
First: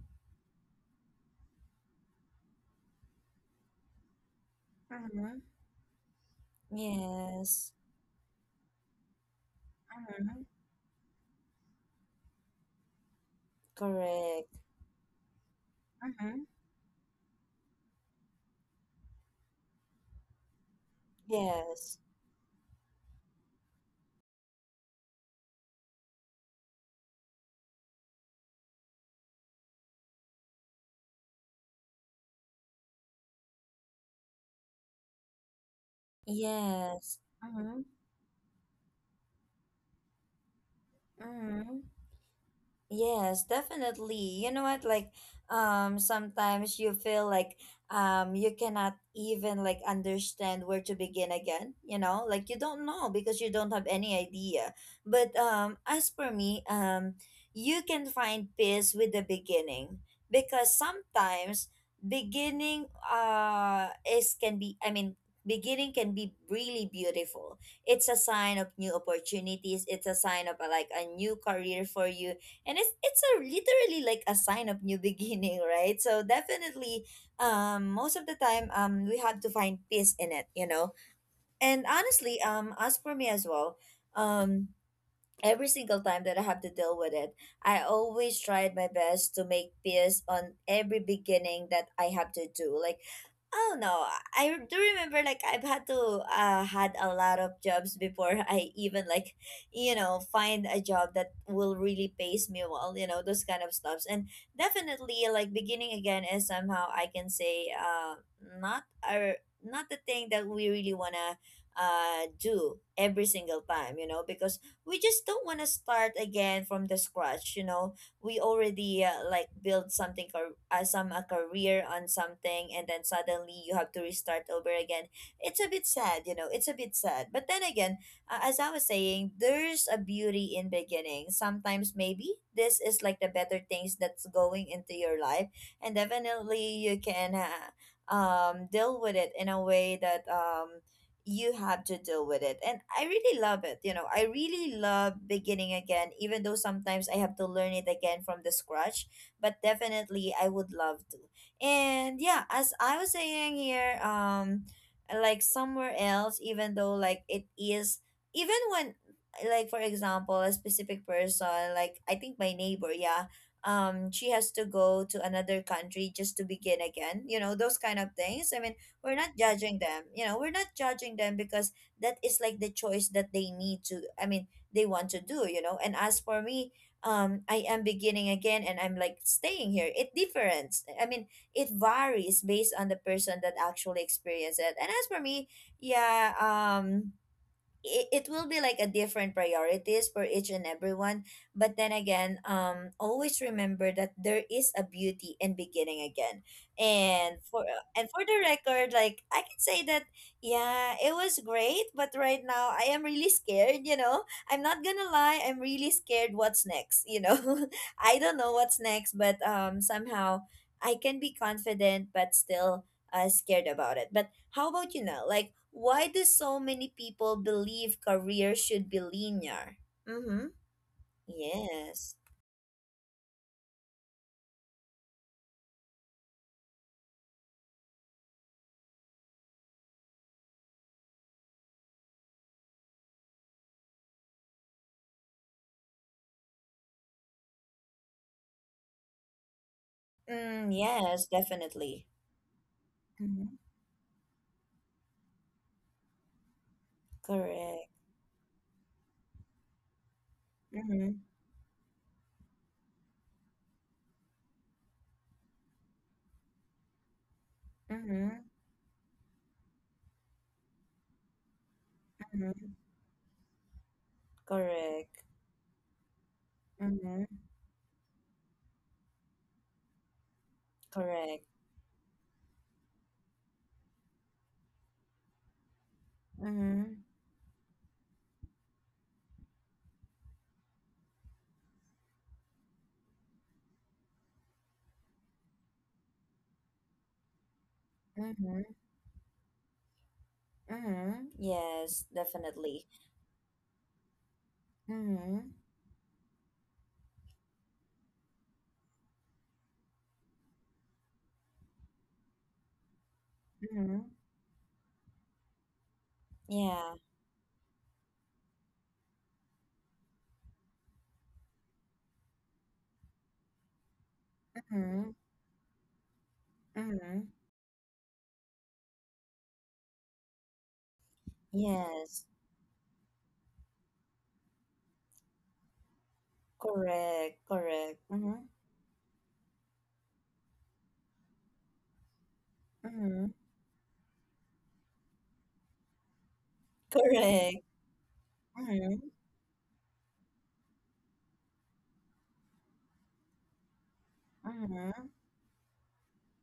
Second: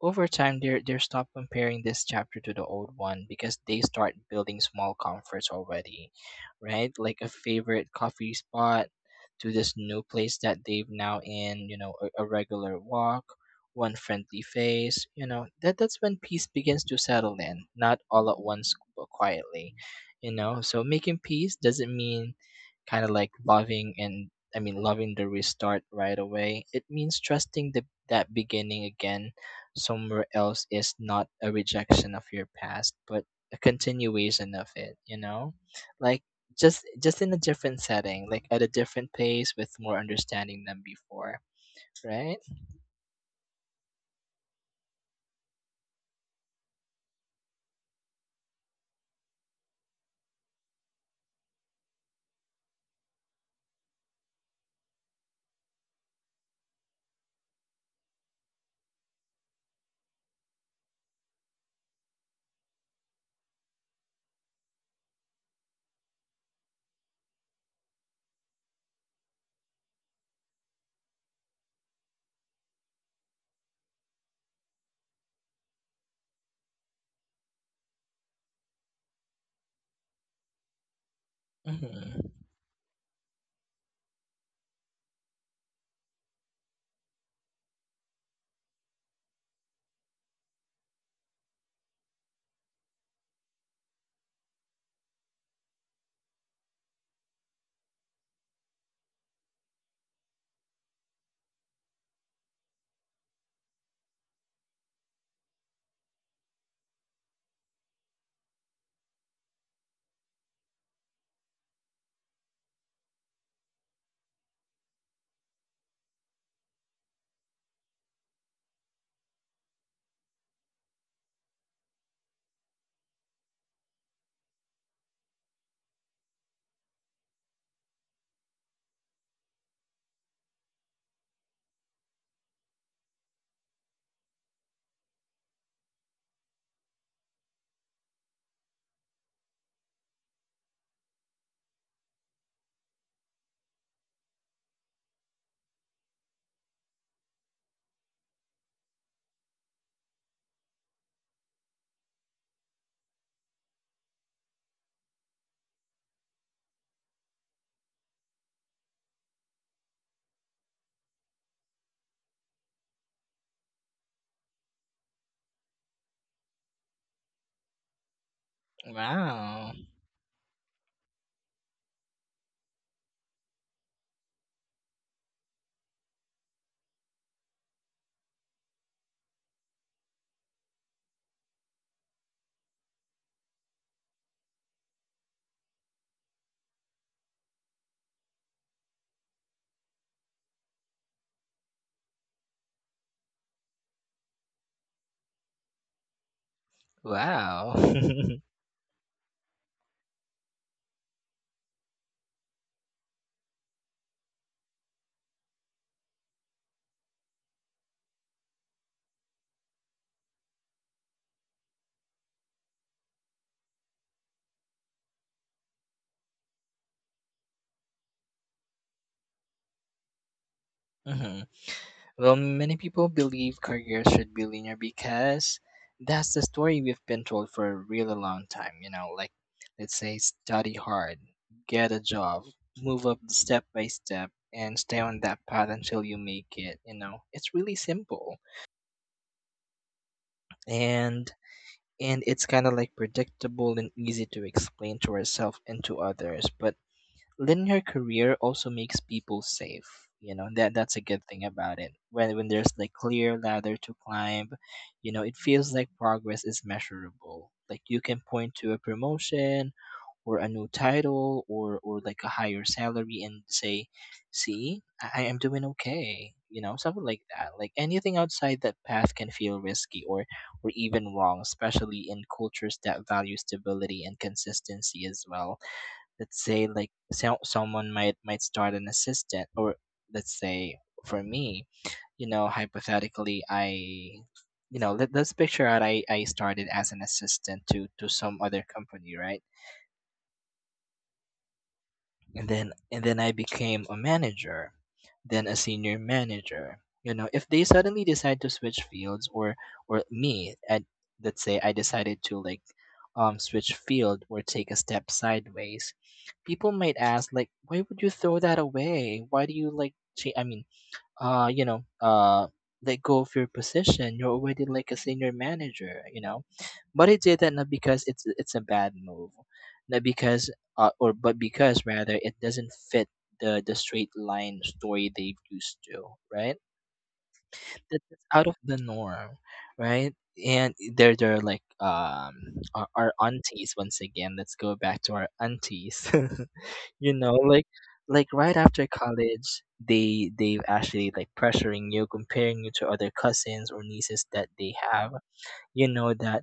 [SPEAKER 1] over time, they're stop comparing this chapter to the old one because they start building small
[SPEAKER 2] Mm-hmm.
[SPEAKER 1] comforts already, right, like a
[SPEAKER 2] Yes.
[SPEAKER 1] favorite coffee spot to this new place
[SPEAKER 2] Mm-hmm.
[SPEAKER 1] that they've now in, you know, a regular walk, one friendly
[SPEAKER 2] Correct.
[SPEAKER 1] face, you know, that's when
[SPEAKER 2] Mm-hmm.
[SPEAKER 1] peace begins to settle in, not all at once but quietly, you know. So making peace doesn't
[SPEAKER 2] Yes,
[SPEAKER 1] mean kind of like loving and, I mean loving the restart right away. It means trusting the that beginning again somewhere else is not a rejection of your past, but a continuation of it, you know, like just
[SPEAKER 2] yes.
[SPEAKER 1] just in a different
[SPEAKER 2] Mm-hmm.
[SPEAKER 1] setting, like at a different pace, with more understanding than before,
[SPEAKER 2] Mm-hmm.
[SPEAKER 1] right?
[SPEAKER 2] Yes, definitely. You know what? Like, sometimes you feel like you cannot even like understand where to begin again, you know? Like you don't know because you don't have any idea. But as for me, you can find peace with the beginning, because sometimes beginning uh is can be I mean beginning can be really beautiful. It's a sign of new opportunities, it's a sign of, like a new career for you, and it's a literally like a sign of new beginning, right? So definitely, most of the time, we have to find peace in it, you know. And honestly,
[SPEAKER 1] Hmm.
[SPEAKER 2] as for me as well, um every single time that I have to deal with it, I always tried my best to make peace on every beginning that I have to do. Like, oh no, I do remember like I've had to had a lot of jobs before I even like, you know, find a job that will really pays me well, you know, those kind of stuffs. And definitely like beginning again is somehow, I can say, not our, not the thing that we really want to do every single time, you know, because we just don't want to start again from the scratch, you know. We already, like build something or some a career on something, and then suddenly you have to restart over again. It's a bit sad, you know, it's a bit sad. But then again, as I was saying, there's a beauty in beginning. Sometimes maybe this is like the better things that's going into your life. And definitely you can, deal with it in a way that you have to deal with it. And I really love it. You know, I really love beginning again, even though sometimes I have to learn it again from the scratch. But definitely, I would love to. And yeah, as I was saying here, like somewhere else, even though like it is, even when, like for example a specific person, like I think my neighbor, yeah, she has to go to another country just to begin again, you know, those kind of things. I mean, we're not
[SPEAKER 1] Wow.
[SPEAKER 2] judging them, you know, we're not judging them, because that is like the choice that they need to, I mean, they want to do, you know. And as for me, I am beginning again and I'm like staying here. It difference, I mean, it varies based on the person that actually experienced it. And as for me, yeah, it will be like a different priorities for each and everyone. But then again, always remember that there is a beauty in beginning again. And for,
[SPEAKER 1] Wow.
[SPEAKER 2] and for the record, like I can say that yeah, it was great, but right now I am really scared, you know. I'm not gonna lie, I'm really scared what's next, you know. I don't know what's next, but somehow I can be confident, but still, scared about it. But how about, you know, like why do so many people believe career should be linear? Mm-hmm.
[SPEAKER 1] Hmm.
[SPEAKER 2] Yes.
[SPEAKER 1] Well, many people believe careers should be linear because that's the story we've been told for a really long time. You know, like let's say study hard, get a job, move up step by step, and stay on that path until you make it. You know, it's really simple,
[SPEAKER 2] Mm, yes,
[SPEAKER 1] and
[SPEAKER 2] definitely.
[SPEAKER 1] and it's kind of like
[SPEAKER 2] Mm-hmm.
[SPEAKER 1] predictable and easy to explain to ourselves and to others. But linear
[SPEAKER 2] Correct.
[SPEAKER 1] career also makes people safe. You know, that's a
[SPEAKER 2] Mm-hmm.
[SPEAKER 1] good thing about it. When there's like clear ladder to climb, you know, it feels like progress is measurable. Like you can
[SPEAKER 2] Mm-hmm.
[SPEAKER 1] point to a promotion, or a new title, or like a higher
[SPEAKER 2] Mm-hmm.
[SPEAKER 1] salary, and say, "See, I
[SPEAKER 2] Correct.
[SPEAKER 1] am doing okay." You know, something like
[SPEAKER 2] Mm-hmm.
[SPEAKER 1] that. Like anything outside that path can feel risky or even wrong,
[SPEAKER 2] Correct.
[SPEAKER 1] especially in cultures that value stability and consistency as well. Let's say like
[SPEAKER 2] Mm-hmm.
[SPEAKER 1] someone might start an assistant, or let's say for me, you know, hypothetically, I you know let, let's picture out, I started as an assistant to some
[SPEAKER 2] Mm-hmm.
[SPEAKER 1] other company, right?
[SPEAKER 2] Mm-hmm. Yes,
[SPEAKER 1] and then
[SPEAKER 2] definitely.
[SPEAKER 1] and then I became a manager,
[SPEAKER 2] Mm-hmm.
[SPEAKER 1] then a senior manager. You know, if they suddenly decide to switch fields, or me, and let's say I decided to like switch
[SPEAKER 2] Mm-hmm.
[SPEAKER 1] field or take a step sideways, people
[SPEAKER 2] Yeah.
[SPEAKER 1] might ask like, why would you throw that away? Why do you like? I mean, you know, let go of your position. You're already like a
[SPEAKER 2] Mm-hmm.
[SPEAKER 1] senior manager, you know. But
[SPEAKER 2] Mm-hmm.
[SPEAKER 1] it did that not because it's a bad move, not because, or, but because rather
[SPEAKER 2] Yes.
[SPEAKER 1] it doesn't fit the straight line story they've used to, right?
[SPEAKER 2] Correct. Correct.
[SPEAKER 1] that- that's
[SPEAKER 2] Mm-hmm.
[SPEAKER 1] out of the norm, right? And there are like, our,
[SPEAKER 2] Mm-hmm.
[SPEAKER 1] aunties once again. Let's go back to our aunties. You know,
[SPEAKER 2] Correct.
[SPEAKER 1] like right after
[SPEAKER 2] Mm-hmm.
[SPEAKER 1] college, they actually like pressuring you, comparing you to other cousins or nieces that they
[SPEAKER 2] Mm-hmm.
[SPEAKER 1] have, you know, that,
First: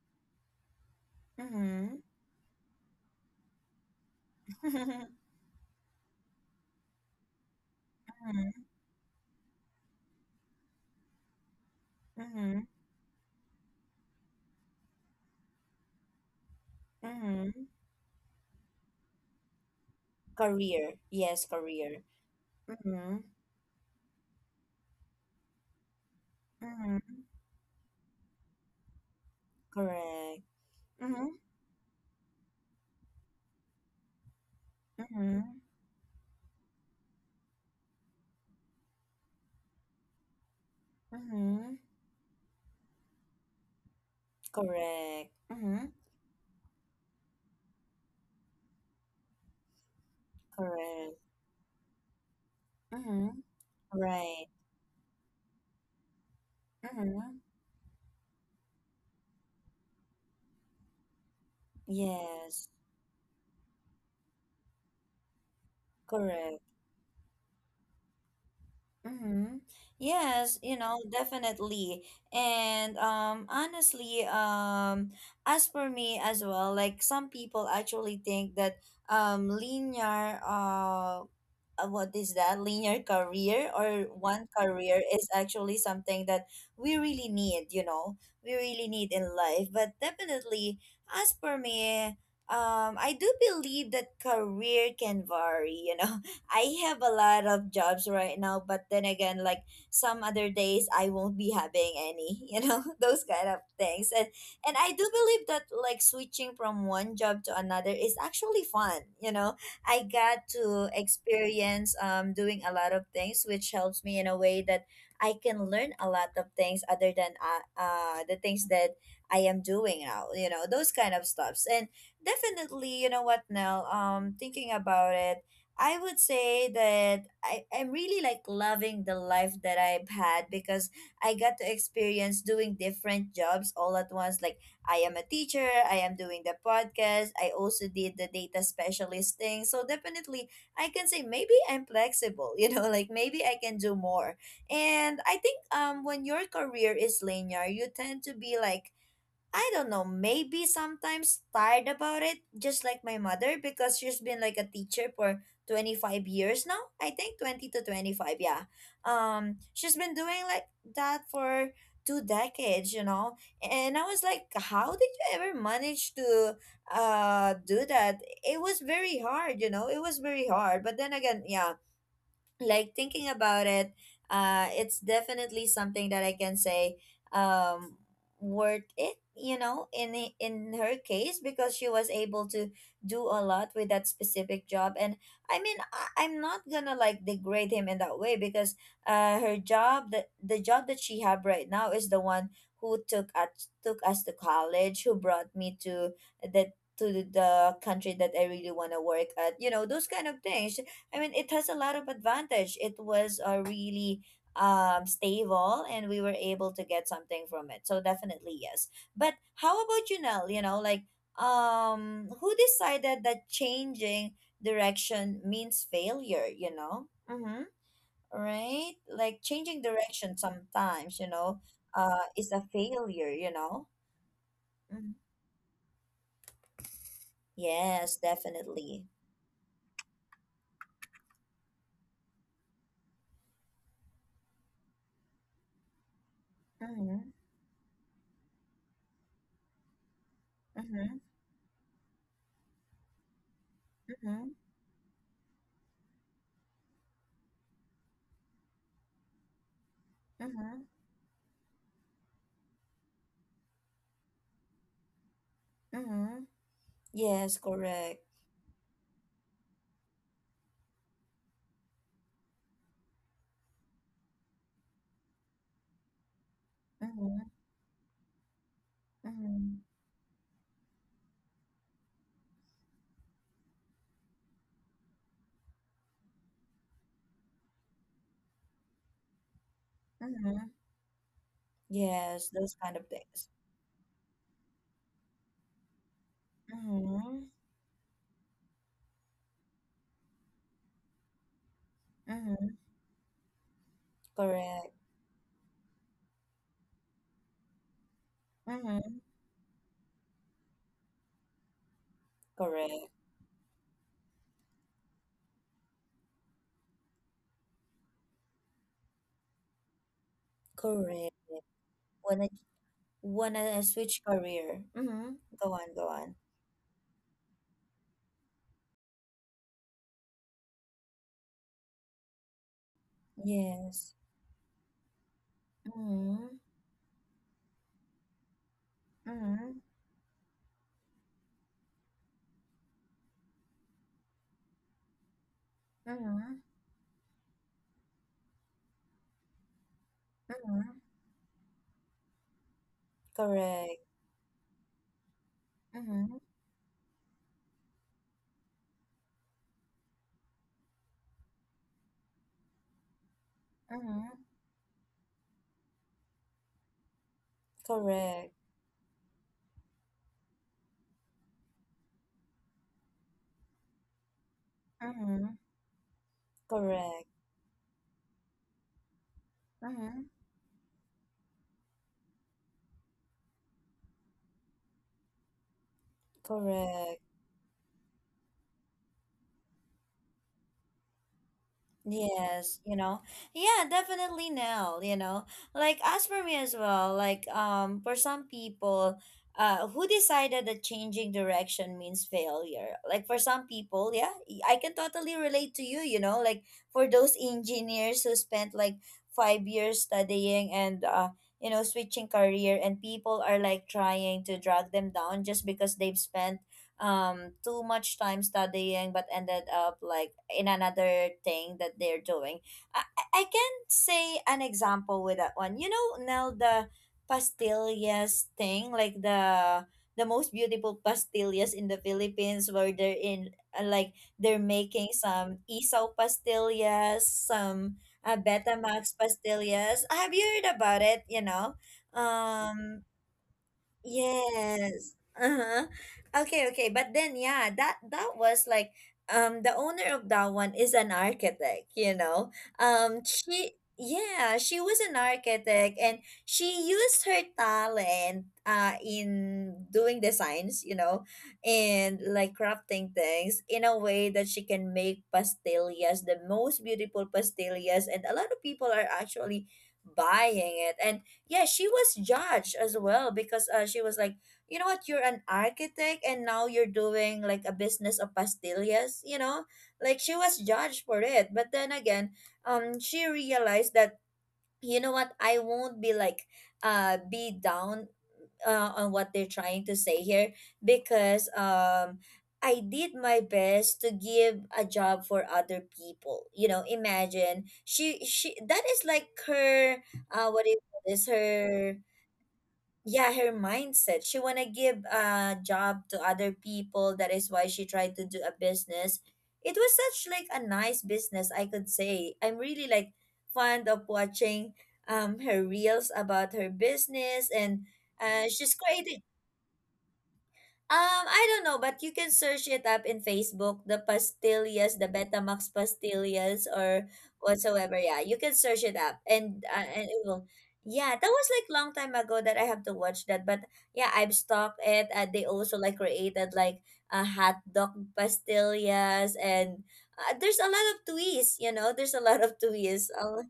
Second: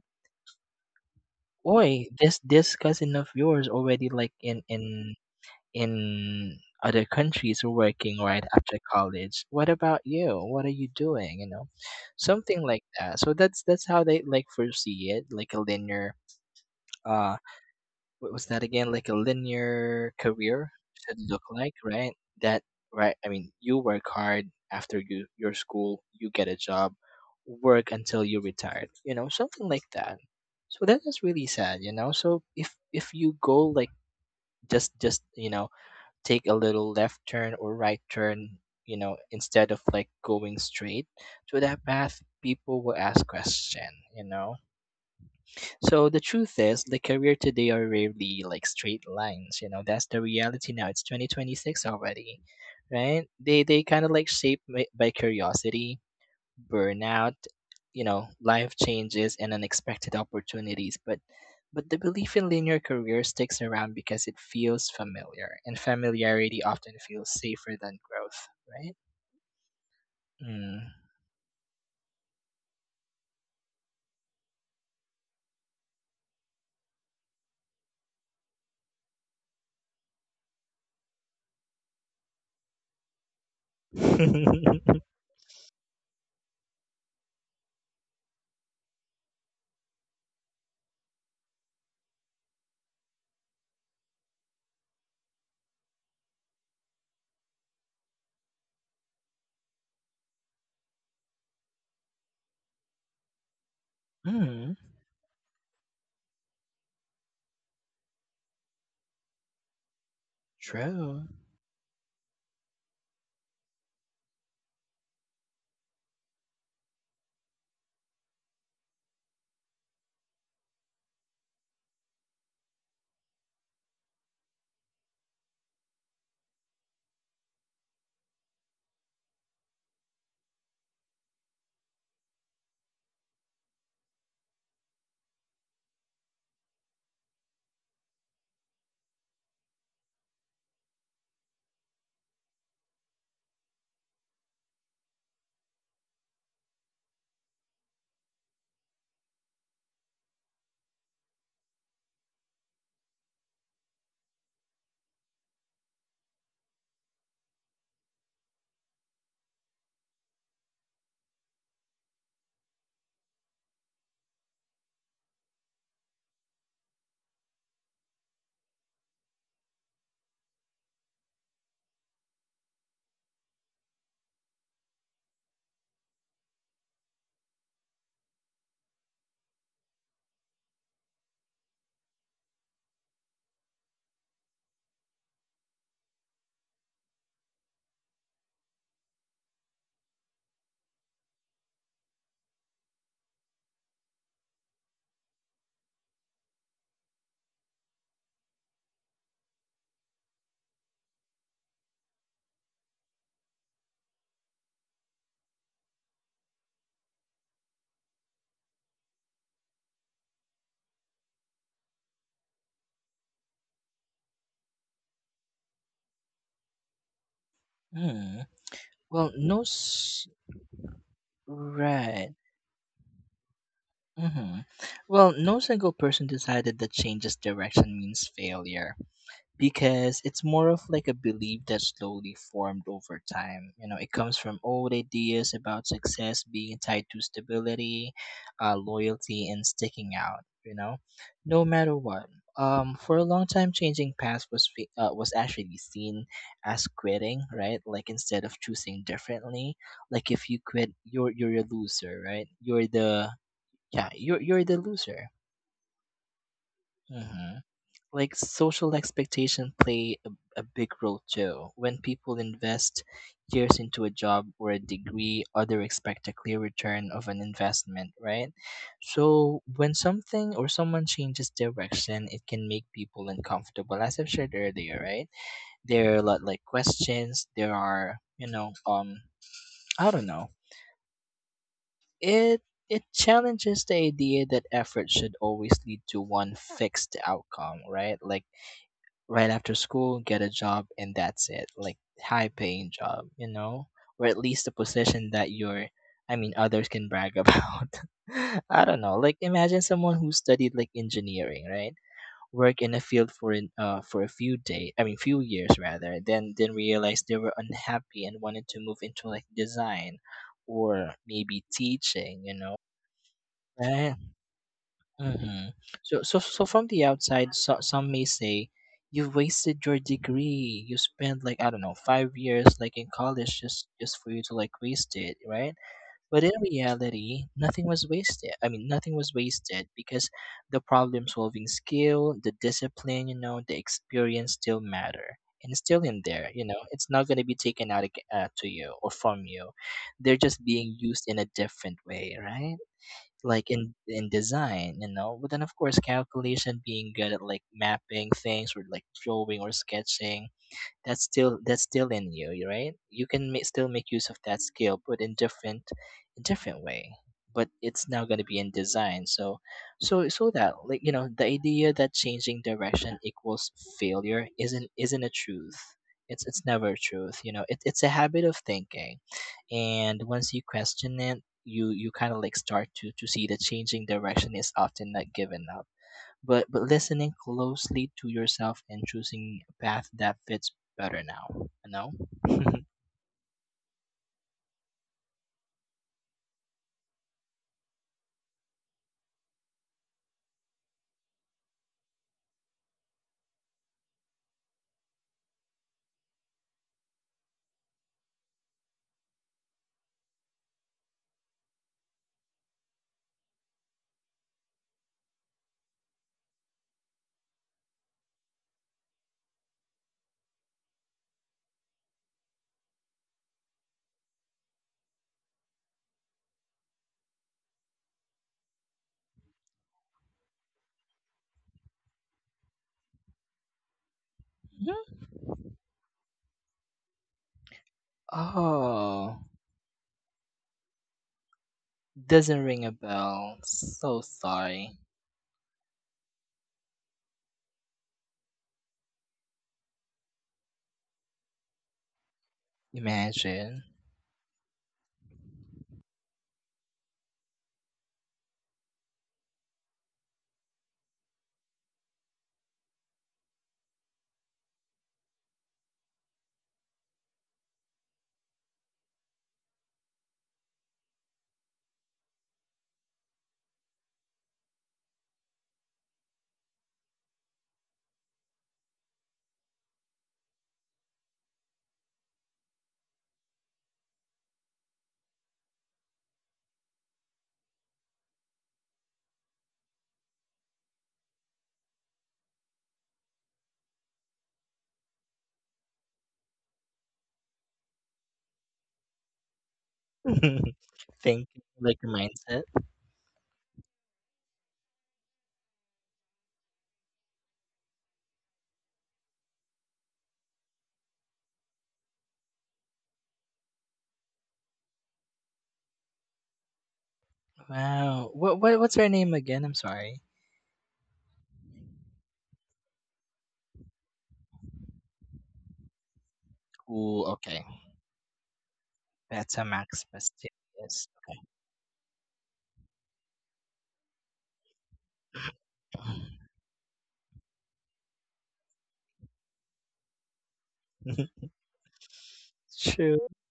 [SPEAKER 1] oi,
[SPEAKER 2] Mm-hmm.
[SPEAKER 1] this cousin of yours already like in
[SPEAKER 2] Mm-hmm.
[SPEAKER 1] in in other countries working right after college, what about you, what are you doing, you know,
[SPEAKER 2] Mm-hmm.
[SPEAKER 1] something like that. So that's how they like foresee it, like a linear, uh
[SPEAKER 2] Mm-hmm.
[SPEAKER 1] what was that again? Like a linear career
[SPEAKER 2] Career.
[SPEAKER 1] should look
[SPEAKER 2] Yes,
[SPEAKER 1] like,
[SPEAKER 2] career.
[SPEAKER 1] right? That right.
[SPEAKER 2] Mm-hmm.
[SPEAKER 1] I mean, you work hard after your school, you get a job,
[SPEAKER 2] Mm-hmm.
[SPEAKER 1] work until you retired. You know, something like that.
[SPEAKER 2] Correct.
[SPEAKER 1] So that is
[SPEAKER 2] Mm-hmm.
[SPEAKER 1] really sad, you know. So if you go like just
[SPEAKER 2] Mm-hmm.
[SPEAKER 1] you know, take a little left turn or right turn, you know, instead of like going straight to
[SPEAKER 2] Mm-hmm.
[SPEAKER 1] that path, people will ask question, you know.
[SPEAKER 2] Correct. Mm-hmm.
[SPEAKER 1] So the truth is, the career today are rarely like straight lines. You know, that's the reality now. It's
[SPEAKER 2] Correct.
[SPEAKER 1] 2026 already, right?
[SPEAKER 2] Mm-hmm.
[SPEAKER 1] They kind of like
[SPEAKER 2] Right.
[SPEAKER 1] shaped by curiosity, burnout,
[SPEAKER 2] Mm-hmm.
[SPEAKER 1] you know, life changes and unexpected opportunities. But the belief in
[SPEAKER 2] Yes.
[SPEAKER 1] linear career sticks around because it feels familiar, and
[SPEAKER 2] Correct.
[SPEAKER 1] familiarity often feels safer than growth,
[SPEAKER 2] Mm-hmm. Yes, you
[SPEAKER 1] right?
[SPEAKER 2] know, definitely. And honestly, as for me as well, like some people actually think that linear what is that linear career or one
[SPEAKER 1] Mm.
[SPEAKER 2] career is actually something that we really need, you know, we really need in life. But definitely, as for me, I do believe that career can vary, you know. I have a lot of jobs right now, but then again, like some other days I won't be having any, you know, those kind of things.
[SPEAKER 1] Mm.
[SPEAKER 2] And I do believe that like switching from one job to another is actually fun, you know. I got to
[SPEAKER 1] True.
[SPEAKER 2] experience doing a lot of things, which helps me in a way that I can learn a lot of things other than the things that I am doing now, you know, those kind of stuffs. And definitely, you know what, Nell, thinking about it, I would say that I'm really like loving the life that I've had, because I got to experience doing different jobs all at once. Like I am a teacher, I am doing the podcast, I also did the data specialist thing. So definitely I can say maybe I'm flexible, you know, like maybe I can do more. And I think when your career is linear, you tend to be like, I don't know, maybe sometimes tired about it, just like my mother, because she's been like a teacher for 25 years now. I think 20 to 25, yeah. She's been doing like that for two decades, you know. And I was like, how did you ever manage to do that? It was very hard, you know. It was very hard. But then again, yeah, like thinking about it, it's definitely something that I can say um worth it, you know, in in her case, because she was able to do a lot with that specific job. And I mean, I'm not gonna like degrade him in that way, because her job, the job that she have right now is the one who took us, took us to college, who brought me to the, to the country that I really want to work at, you know, those kind of things. I mean, it has a lot of advantage. It was, really, stable, and we were able to get something from it. So definitely yes. But how about you, Nell? You know, like who decided that changing direction means failure? You know, mm-hmm.
[SPEAKER 1] Mm.
[SPEAKER 2] Right?
[SPEAKER 1] Well,
[SPEAKER 2] Like
[SPEAKER 1] no,
[SPEAKER 2] changing direction sometimes,
[SPEAKER 1] right.
[SPEAKER 2] is a failure.
[SPEAKER 1] Hmm.
[SPEAKER 2] Mhm.
[SPEAKER 1] Well, no single person decided that change's direction
[SPEAKER 2] Yes,
[SPEAKER 1] means failure
[SPEAKER 2] definitely.
[SPEAKER 1] because it's more of like a belief that slowly formed over time. You know, it comes from old ideas about success being tied to
[SPEAKER 2] Mm-hmm.
[SPEAKER 1] stability, loyalty, and sticking out. You know,
[SPEAKER 2] Mm-hmm.
[SPEAKER 1] no matter what. For a long time, changing paths
[SPEAKER 2] Mm-hmm.
[SPEAKER 1] was was actually seen as quitting, right? Like instead of choosing differently, like if you
[SPEAKER 2] Mm-hmm.
[SPEAKER 1] quit, you're a loser, right? You're the Yeah, you're the loser.
[SPEAKER 2] Mm-hmm.
[SPEAKER 1] Hmm.
[SPEAKER 2] Yes, correct.
[SPEAKER 1] Like social expectation play a big role too. When people invest years into a job or a degree, other expect a clear return of an
[SPEAKER 2] Mhm,
[SPEAKER 1] investment, right? So
[SPEAKER 2] mhm,
[SPEAKER 1] when something or someone changes direction, it can make people uncomfortable. As I've shared earlier, right? There are a lot like questions. There are, you know, I don't know.
[SPEAKER 2] mhm. Yes,
[SPEAKER 1] It
[SPEAKER 2] those kind of
[SPEAKER 1] it
[SPEAKER 2] things.
[SPEAKER 1] challenges the idea that effort should always lead to one fixed
[SPEAKER 2] Mhm,
[SPEAKER 1] outcome, right? Like right after school, get a job, and that's it. Like high
[SPEAKER 2] mhm,
[SPEAKER 1] paying job, you know? Or at least a
[SPEAKER 2] correct.
[SPEAKER 1] position that you're I mean, others can brag about. I don't know.
[SPEAKER 2] Mhm,
[SPEAKER 1] Like imagine someone who studied like engineering, right? Work in a
[SPEAKER 2] correct.
[SPEAKER 1] field for for a few day, I mean, few years rather, then realized they were unhappy and wanted to move into like design, or
[SPEAKER 2] Correct.
[SPEAKER 1] maybe teaching,
[SPEAKER 2] Wanna
[SPEAKER 1] you know.
[SPEAKER 2] wanna
[SPEAKER 1] Right.
[SPEAKER 2] switch career. Mhm,
[SPEAKER 1] Hmm.
[SPEAKER 2] go on, go
[SPEAKER 1] So,
[SPEAKER 2] on.
[SPEAKER 1] so, so from the outside, some may say you wasted your degree. You spent like, I don't know, 5 years like in college, just
[SPEAKER 2] Yes.
[SPEAKER 1] just for you to like waste it, right? But in
[SPEAKER 2] Mhm,
[SPEAKER 1] reality, nothing was wasted. I mean, nothing was
[SPEAKER 2] mhm,
[SPEAKER 1] wasted because the problem solving skill, the discipline, you know, the experience still matter, and it's still in there.
[SPEAKER 2] mhm,
[SPEAKER 1] You know, it's not gonna be taken out to you or from you. They're just being
[SPEAKER 2] mhm,
[SPEAKER 1] used in a different way, right? Like in
[SPEAKER 2] correct.
[SPEAKER 1] in design, you know. But then of course
[SPEAKER 2] Mhm,
[SPEAKER 1] calculation, being good at like mapping things, or like drawing or sketching, that's still in you, right? You can still make
[SPEAKER 2] mhm,
[SPEAKER 1] use of that skill, but in different way, but it's now going to
[SPEAKER 2] correct.
[SPEAKER 1] be in design. So that, like, you know, the idea that changing direction equals failure isn't a
[SPEAKER 2] Mhm,
[SPEAKER 1] truth. It's never a
[SPEAKER 2] correct.
[SPEAKER 1] truth, you know. It's a habit of thinking, and
[SPEAKER 2] Mhm.
[SPEAKER 1] once you question it, you kind of like start to see that changing direction is often not given up, but
[SPEAKER 2] Correct.
[SPEAKER 1] listening closely to yourself and choosing a path that fits better now, you know.
[SPEAKER 2] Yes, you know. Yeah, definitely, Nell, you know. Like as for me as well, like for some people who decided that changing direction means failure. Like for some people, yeah, I can totally relate to you, you know, like for those engineers who spent like 5 years studying and you know, switching career, and people are like trying to drag them down just because they've spent too much time studying but ended up like in another thing that they're doing. I can say an example with that one. You know, now the pastillas thing, like the most beautiful pastillas in the Philippines, where they're in, like they're making
[SPEAKER 1] Mhm.
[SPEAKER 2] some isaw pastillas, some betamax
[SPEAKER 1] Oh,
[SPEAKER 2] pastillas. Have you heard about it? You know,
[SPEAKER 1] doesn't ring a
[SPEAKER 2] um
[SPEAKER 1] bell, so sorry.
[SPEAKER 2] yes. Uh-huh. Okay, okay. But then yeah, that was like, the owner of that one is an architect, you know. She,
[SPEAKER 1] Imagine.
[SPEAKER 2] yeah, she was an architect, and she used her talent in doing designs, you know, and like crafting things in a way that she can make pastillas, the most beautiful pastillas, and a lot of people are actually buying it. And yeah, she was judged as well, because she was like, you know what, you're an architect and now you're doing like a business of pastillas, you know, like she was judged for it. But then again, she realized that, you know what, I won't be like be down on what they're trying to say here, because I did my best to give a job for other people. You know, imagine she that is like her what do you call this,
[SPEAKER 1] Think.
[SPEAKER 2] her
[SPEAKER 1] Like a mindset.
[SPEAKER 2] yeah, her mindset. She want to give a job to other people, that is why she tried to do a business. It was such like a nice business, I could say. I'm really like fond of watching her reels about her business. And
[SPEAKER 1] Wow. what,
[SPEAKER 2] she's
[SPEAKER 1] what what's her
[SPEAKER 2] creating,
[SPEAKER 1] name again? I'm sorry.
[SPEAKER 2] I don't know, but you can search it up in Facebook, the pastillas, the Betamax pastillas or
[SPEAKER 1] Cool, okay.
[SPEAKER 2] whatsoever. Yeah, you can search it up,
[SPEAKER 1] That's a max
[SPEAKER 2] and it will.
[SPEAKER 1] Bastidas.
[SPEAKER 2] Yeah, that was like long time ago that I have to watch that, but yeah, I've stalked it. And they also like
[SPEAKER 1] Okay.
[SPEAKER 2] created like a hot dog pastillas, and there's a lot of twists. You know, there's a lot of twists.
[SPEAKER 1] True,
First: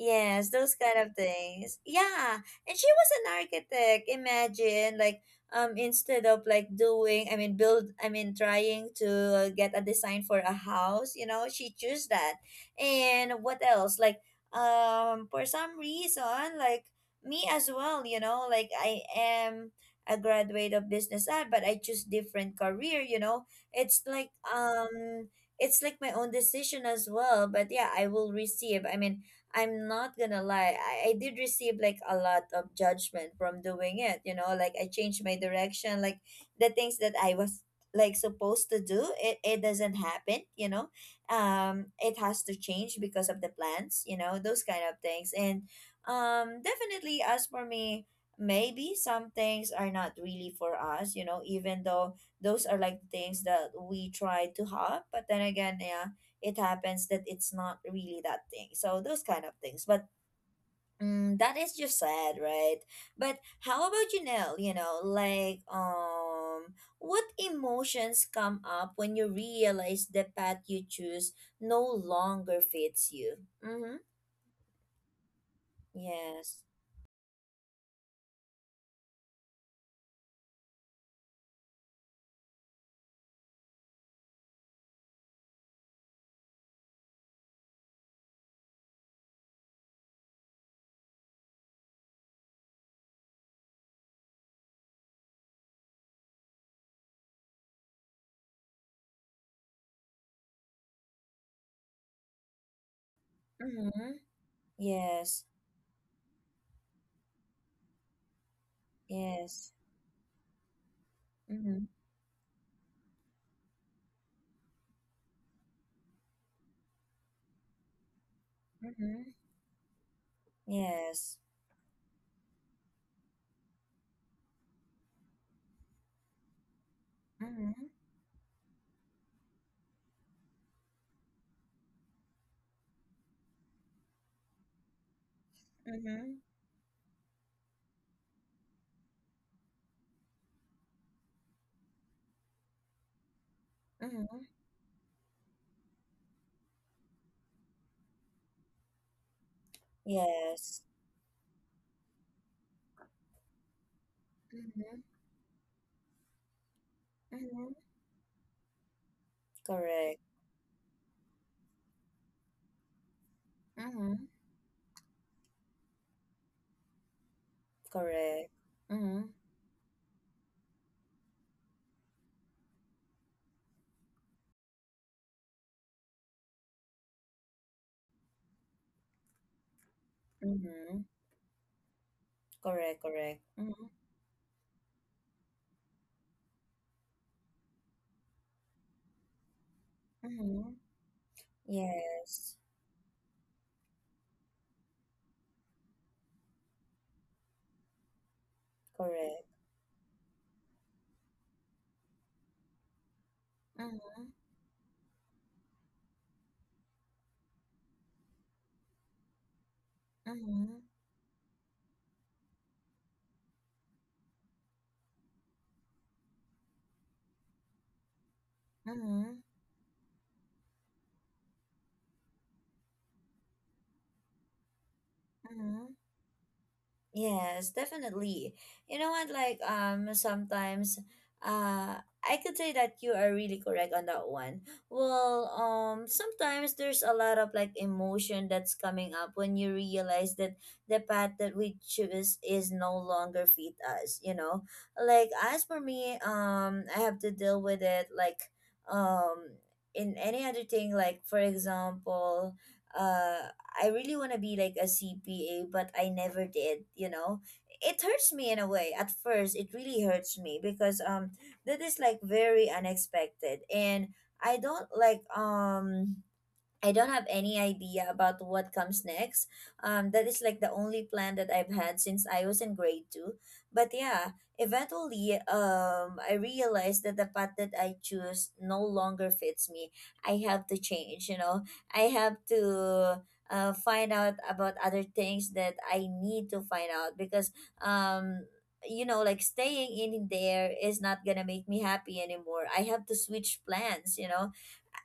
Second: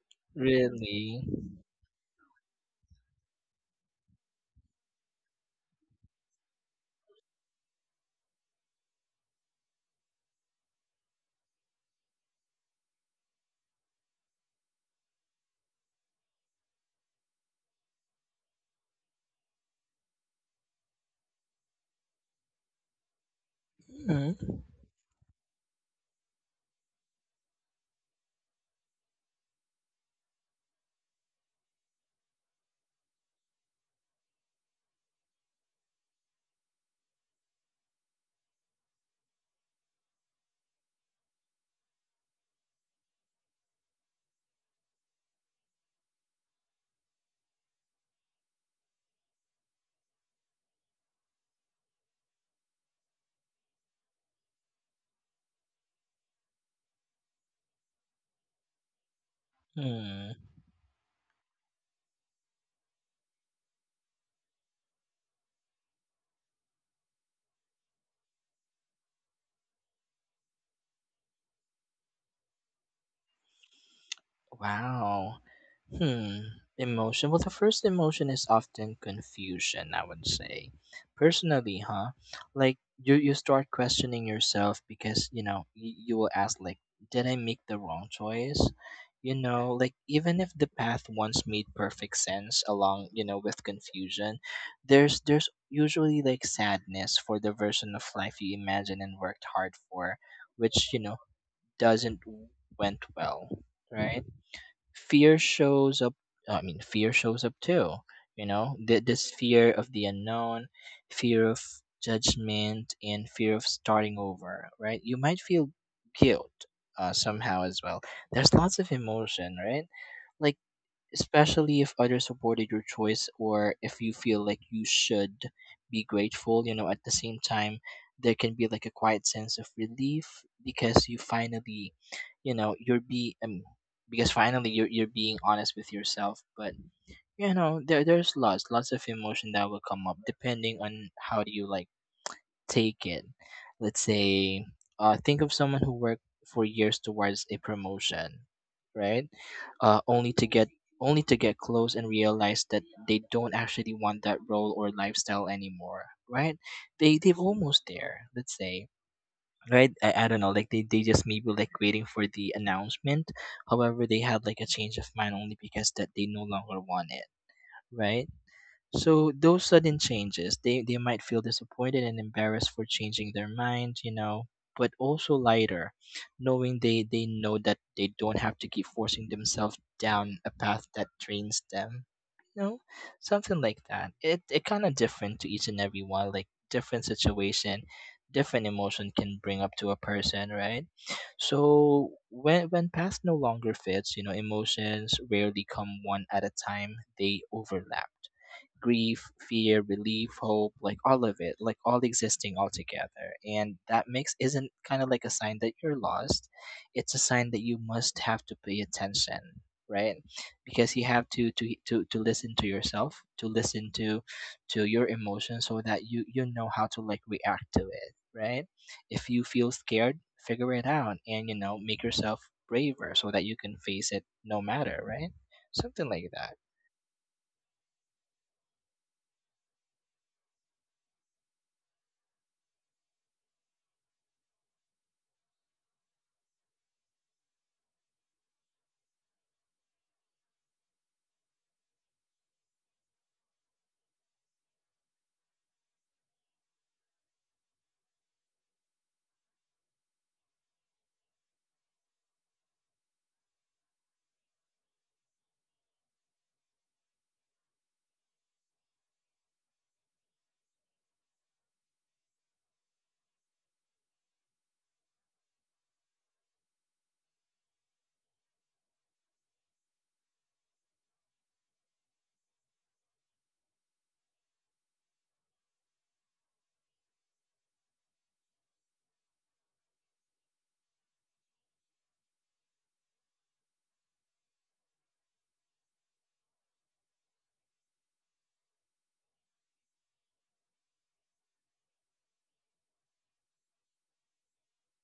[SPEAKER 2] Yes, those kind of
[SPEAKER 1] really.
[SPEAKER 2] things. Yeah. And she was an architect. Imagine, like, instead of like doing, I mean build, I mean trying to get a design for a house, you know, she chose that. And what else, like, for some reason, like me as well, you know, like I am a graduate of business ad, but I choose different career, you know. It's like,
[SPEAKER 1] Mhm.
[SPEAKER 2] it's like my own decision as well, but yeah, I will receive, I mean, I'm not gonna lie, I did receive like a lot of judgment from doing it, you know, like I changed my direction, like the things that I was like supposed to do, it doesn't happen, you know. It has to change because of the plans, you know, those kind of things. And definitely as for me, maybe some things are not really for us, you know, even though those are like things that we try to have. But then again, yeah, it happens that it's not really that thing. So those kind of things. But
[SPEAKER 1] Hmm.
[SPEAKER 2] that is just sad, right? But how about you, Nell? You know, like what emotions come up when you realize the path you choose no longer fits you? Mm-hmm.
[SPEAKER 1] Wow. Hmm.
[SPEAKER 2] Yes.
[SPEAKER 1] Emotion. Well, the first emotion is often confusion, I would say. Personally, huh? Like you start questioning yourself, because you know you will ask like, did I make the wrong choice? You know, like even if the path once made perfect sense, along, you know, with confusion, there's usually like sadness for the version of life you imagined and worked hard for, which, you know, doesn't went well,
[SPEAKER 2] Mm-hmm.
[SPEAKER 1] right? Fear
[SPEAKER 2] Yes.
[SPEAKER 1] shows up. I mean, fear shows up too, you know. This
[SPEAKER 2] Yes.
[SPEAKER 1] fear of the unknown, fear of
[SPEAKER 2] Mm-hmm.
[SPEAKER 1] judgment, and fear of starting over, right? You might feel guilt, somehow as well. There's lots of
[SPEAKER 2] Mm-hmm.
[SPEAKER 1] emotion, right? Like
[SPEAKER 2] Yes.
[SPEAKER 1] especially if others supported your choice, or if you feel like you should be grateful, you know. At the same
[SPEAKER 2] Mm-hmm.
[SPEAKER 1] time, there can be like a quiet sense of relief because you finally, you know, you're be because finally, you're being honest with
[SPEAKER 2] Mm-hmm.
[SPEAKER 1] yourself. But you know, there's lots of emotion that will come up depending on how do you like taken. Let's
[SPEAKER 2] Mm-hmm.
[SPEAKER 1] say, think of someone who worked for years towards a promotion, right? Uh, only to get
[SPEAKER 2] Yes.
[SPEAKER 1] only to get close and realize that they don't actually want that role or
[SPEAKER 2] Mm-hmm.
[SPEAKER 1] lifestyle anymore, right? They've
[SPEAKER 2] Mm-hmm.
[SPEAKER 1] almost there. Let's say. Right,
[SPEAKER 2] Correct.
[SPEAKER 1] I don't know. Like they just maybe like waiting for the announcement. However,
[SPEAKER 2] Mm-hmm.
[SPEAKER 1] they had like a change of mind only because that they no longer want it. Right,
[SPEAKER 2] Correct. Mm-hmm.
[SPEAKER 1] so those sudden changes, they might feel disappointed and embarrassed for changing their mind, you know, but also lighter, knowing they know that they don't have to keep forcing themselves down a path
[SPEAKER 2] Mm-hmm.
[SPEAKER 1] that drains them, you know,
[SPEAKER 2] Correct, correct.
[SPEAKER 1] something like
[SPEAKER 2] Mm-hmm.
[SPEAKER 1] that. It kind of different to each and every one, like different situation, different emotion can bring up to a person,
[SPEAKER 2] Mm-hmm.
[SPEAKER 1] right? So
[SPEAKER 2] Yes.
[SPEAKER 1] when past no longer fits, you know, emotions rarely come one at a time, they overlap grief,
[SPEAKER 2] Correct.
[SPEAKER 1] fear, relief, hope, like all of it, like all existing all together. And that
[SPEAKER 2] Mm-hmm.
[SPEAKER 1] mix isn't kind of like a sign that you're lost. It's a sign that you must have to pay attention, right?
[SPEAKER 2] Mm-hmm.
[SPEAKER 1] Because you have to to listen to yourself, to listen to your emotions so that you know how to like react to it, right? If
[SPEAKER 2] Mm-hmm.
[SPEAKER 1] you feel scared, figure it out and you know, make yourself braver so that you can face it no matter, right?
[SPEAKER 2] Mm-hmm.
[SPEAKER 1] Something like that.
[SPEAKER 2] Yes, definitely. You know what? Like, sometimes, uh, I could say that you are really correct on that one. Well, sometimes there's a lot of like emotion that's coming up when you realize that the path that we choose is no longer fit us. You know, like as for me, I have to deal with it like, um, in any other thing. Like for example, uh. I really want to be like a CPA, but I never did, you know. It hurts me in a way. At first, it really hurts me because that is like very unexpected, and I don't like, I don't have any idea about what comes next. That is like the only plan that I've had since I was in grade two. But yeah, eventually, I realized that the path that I choose no longer fits me. I have to change. You know, I have to find out about other things that I need to find out, because um. you know, like staying in there is not gonna make me happy anymore. I have to switch plans, you know.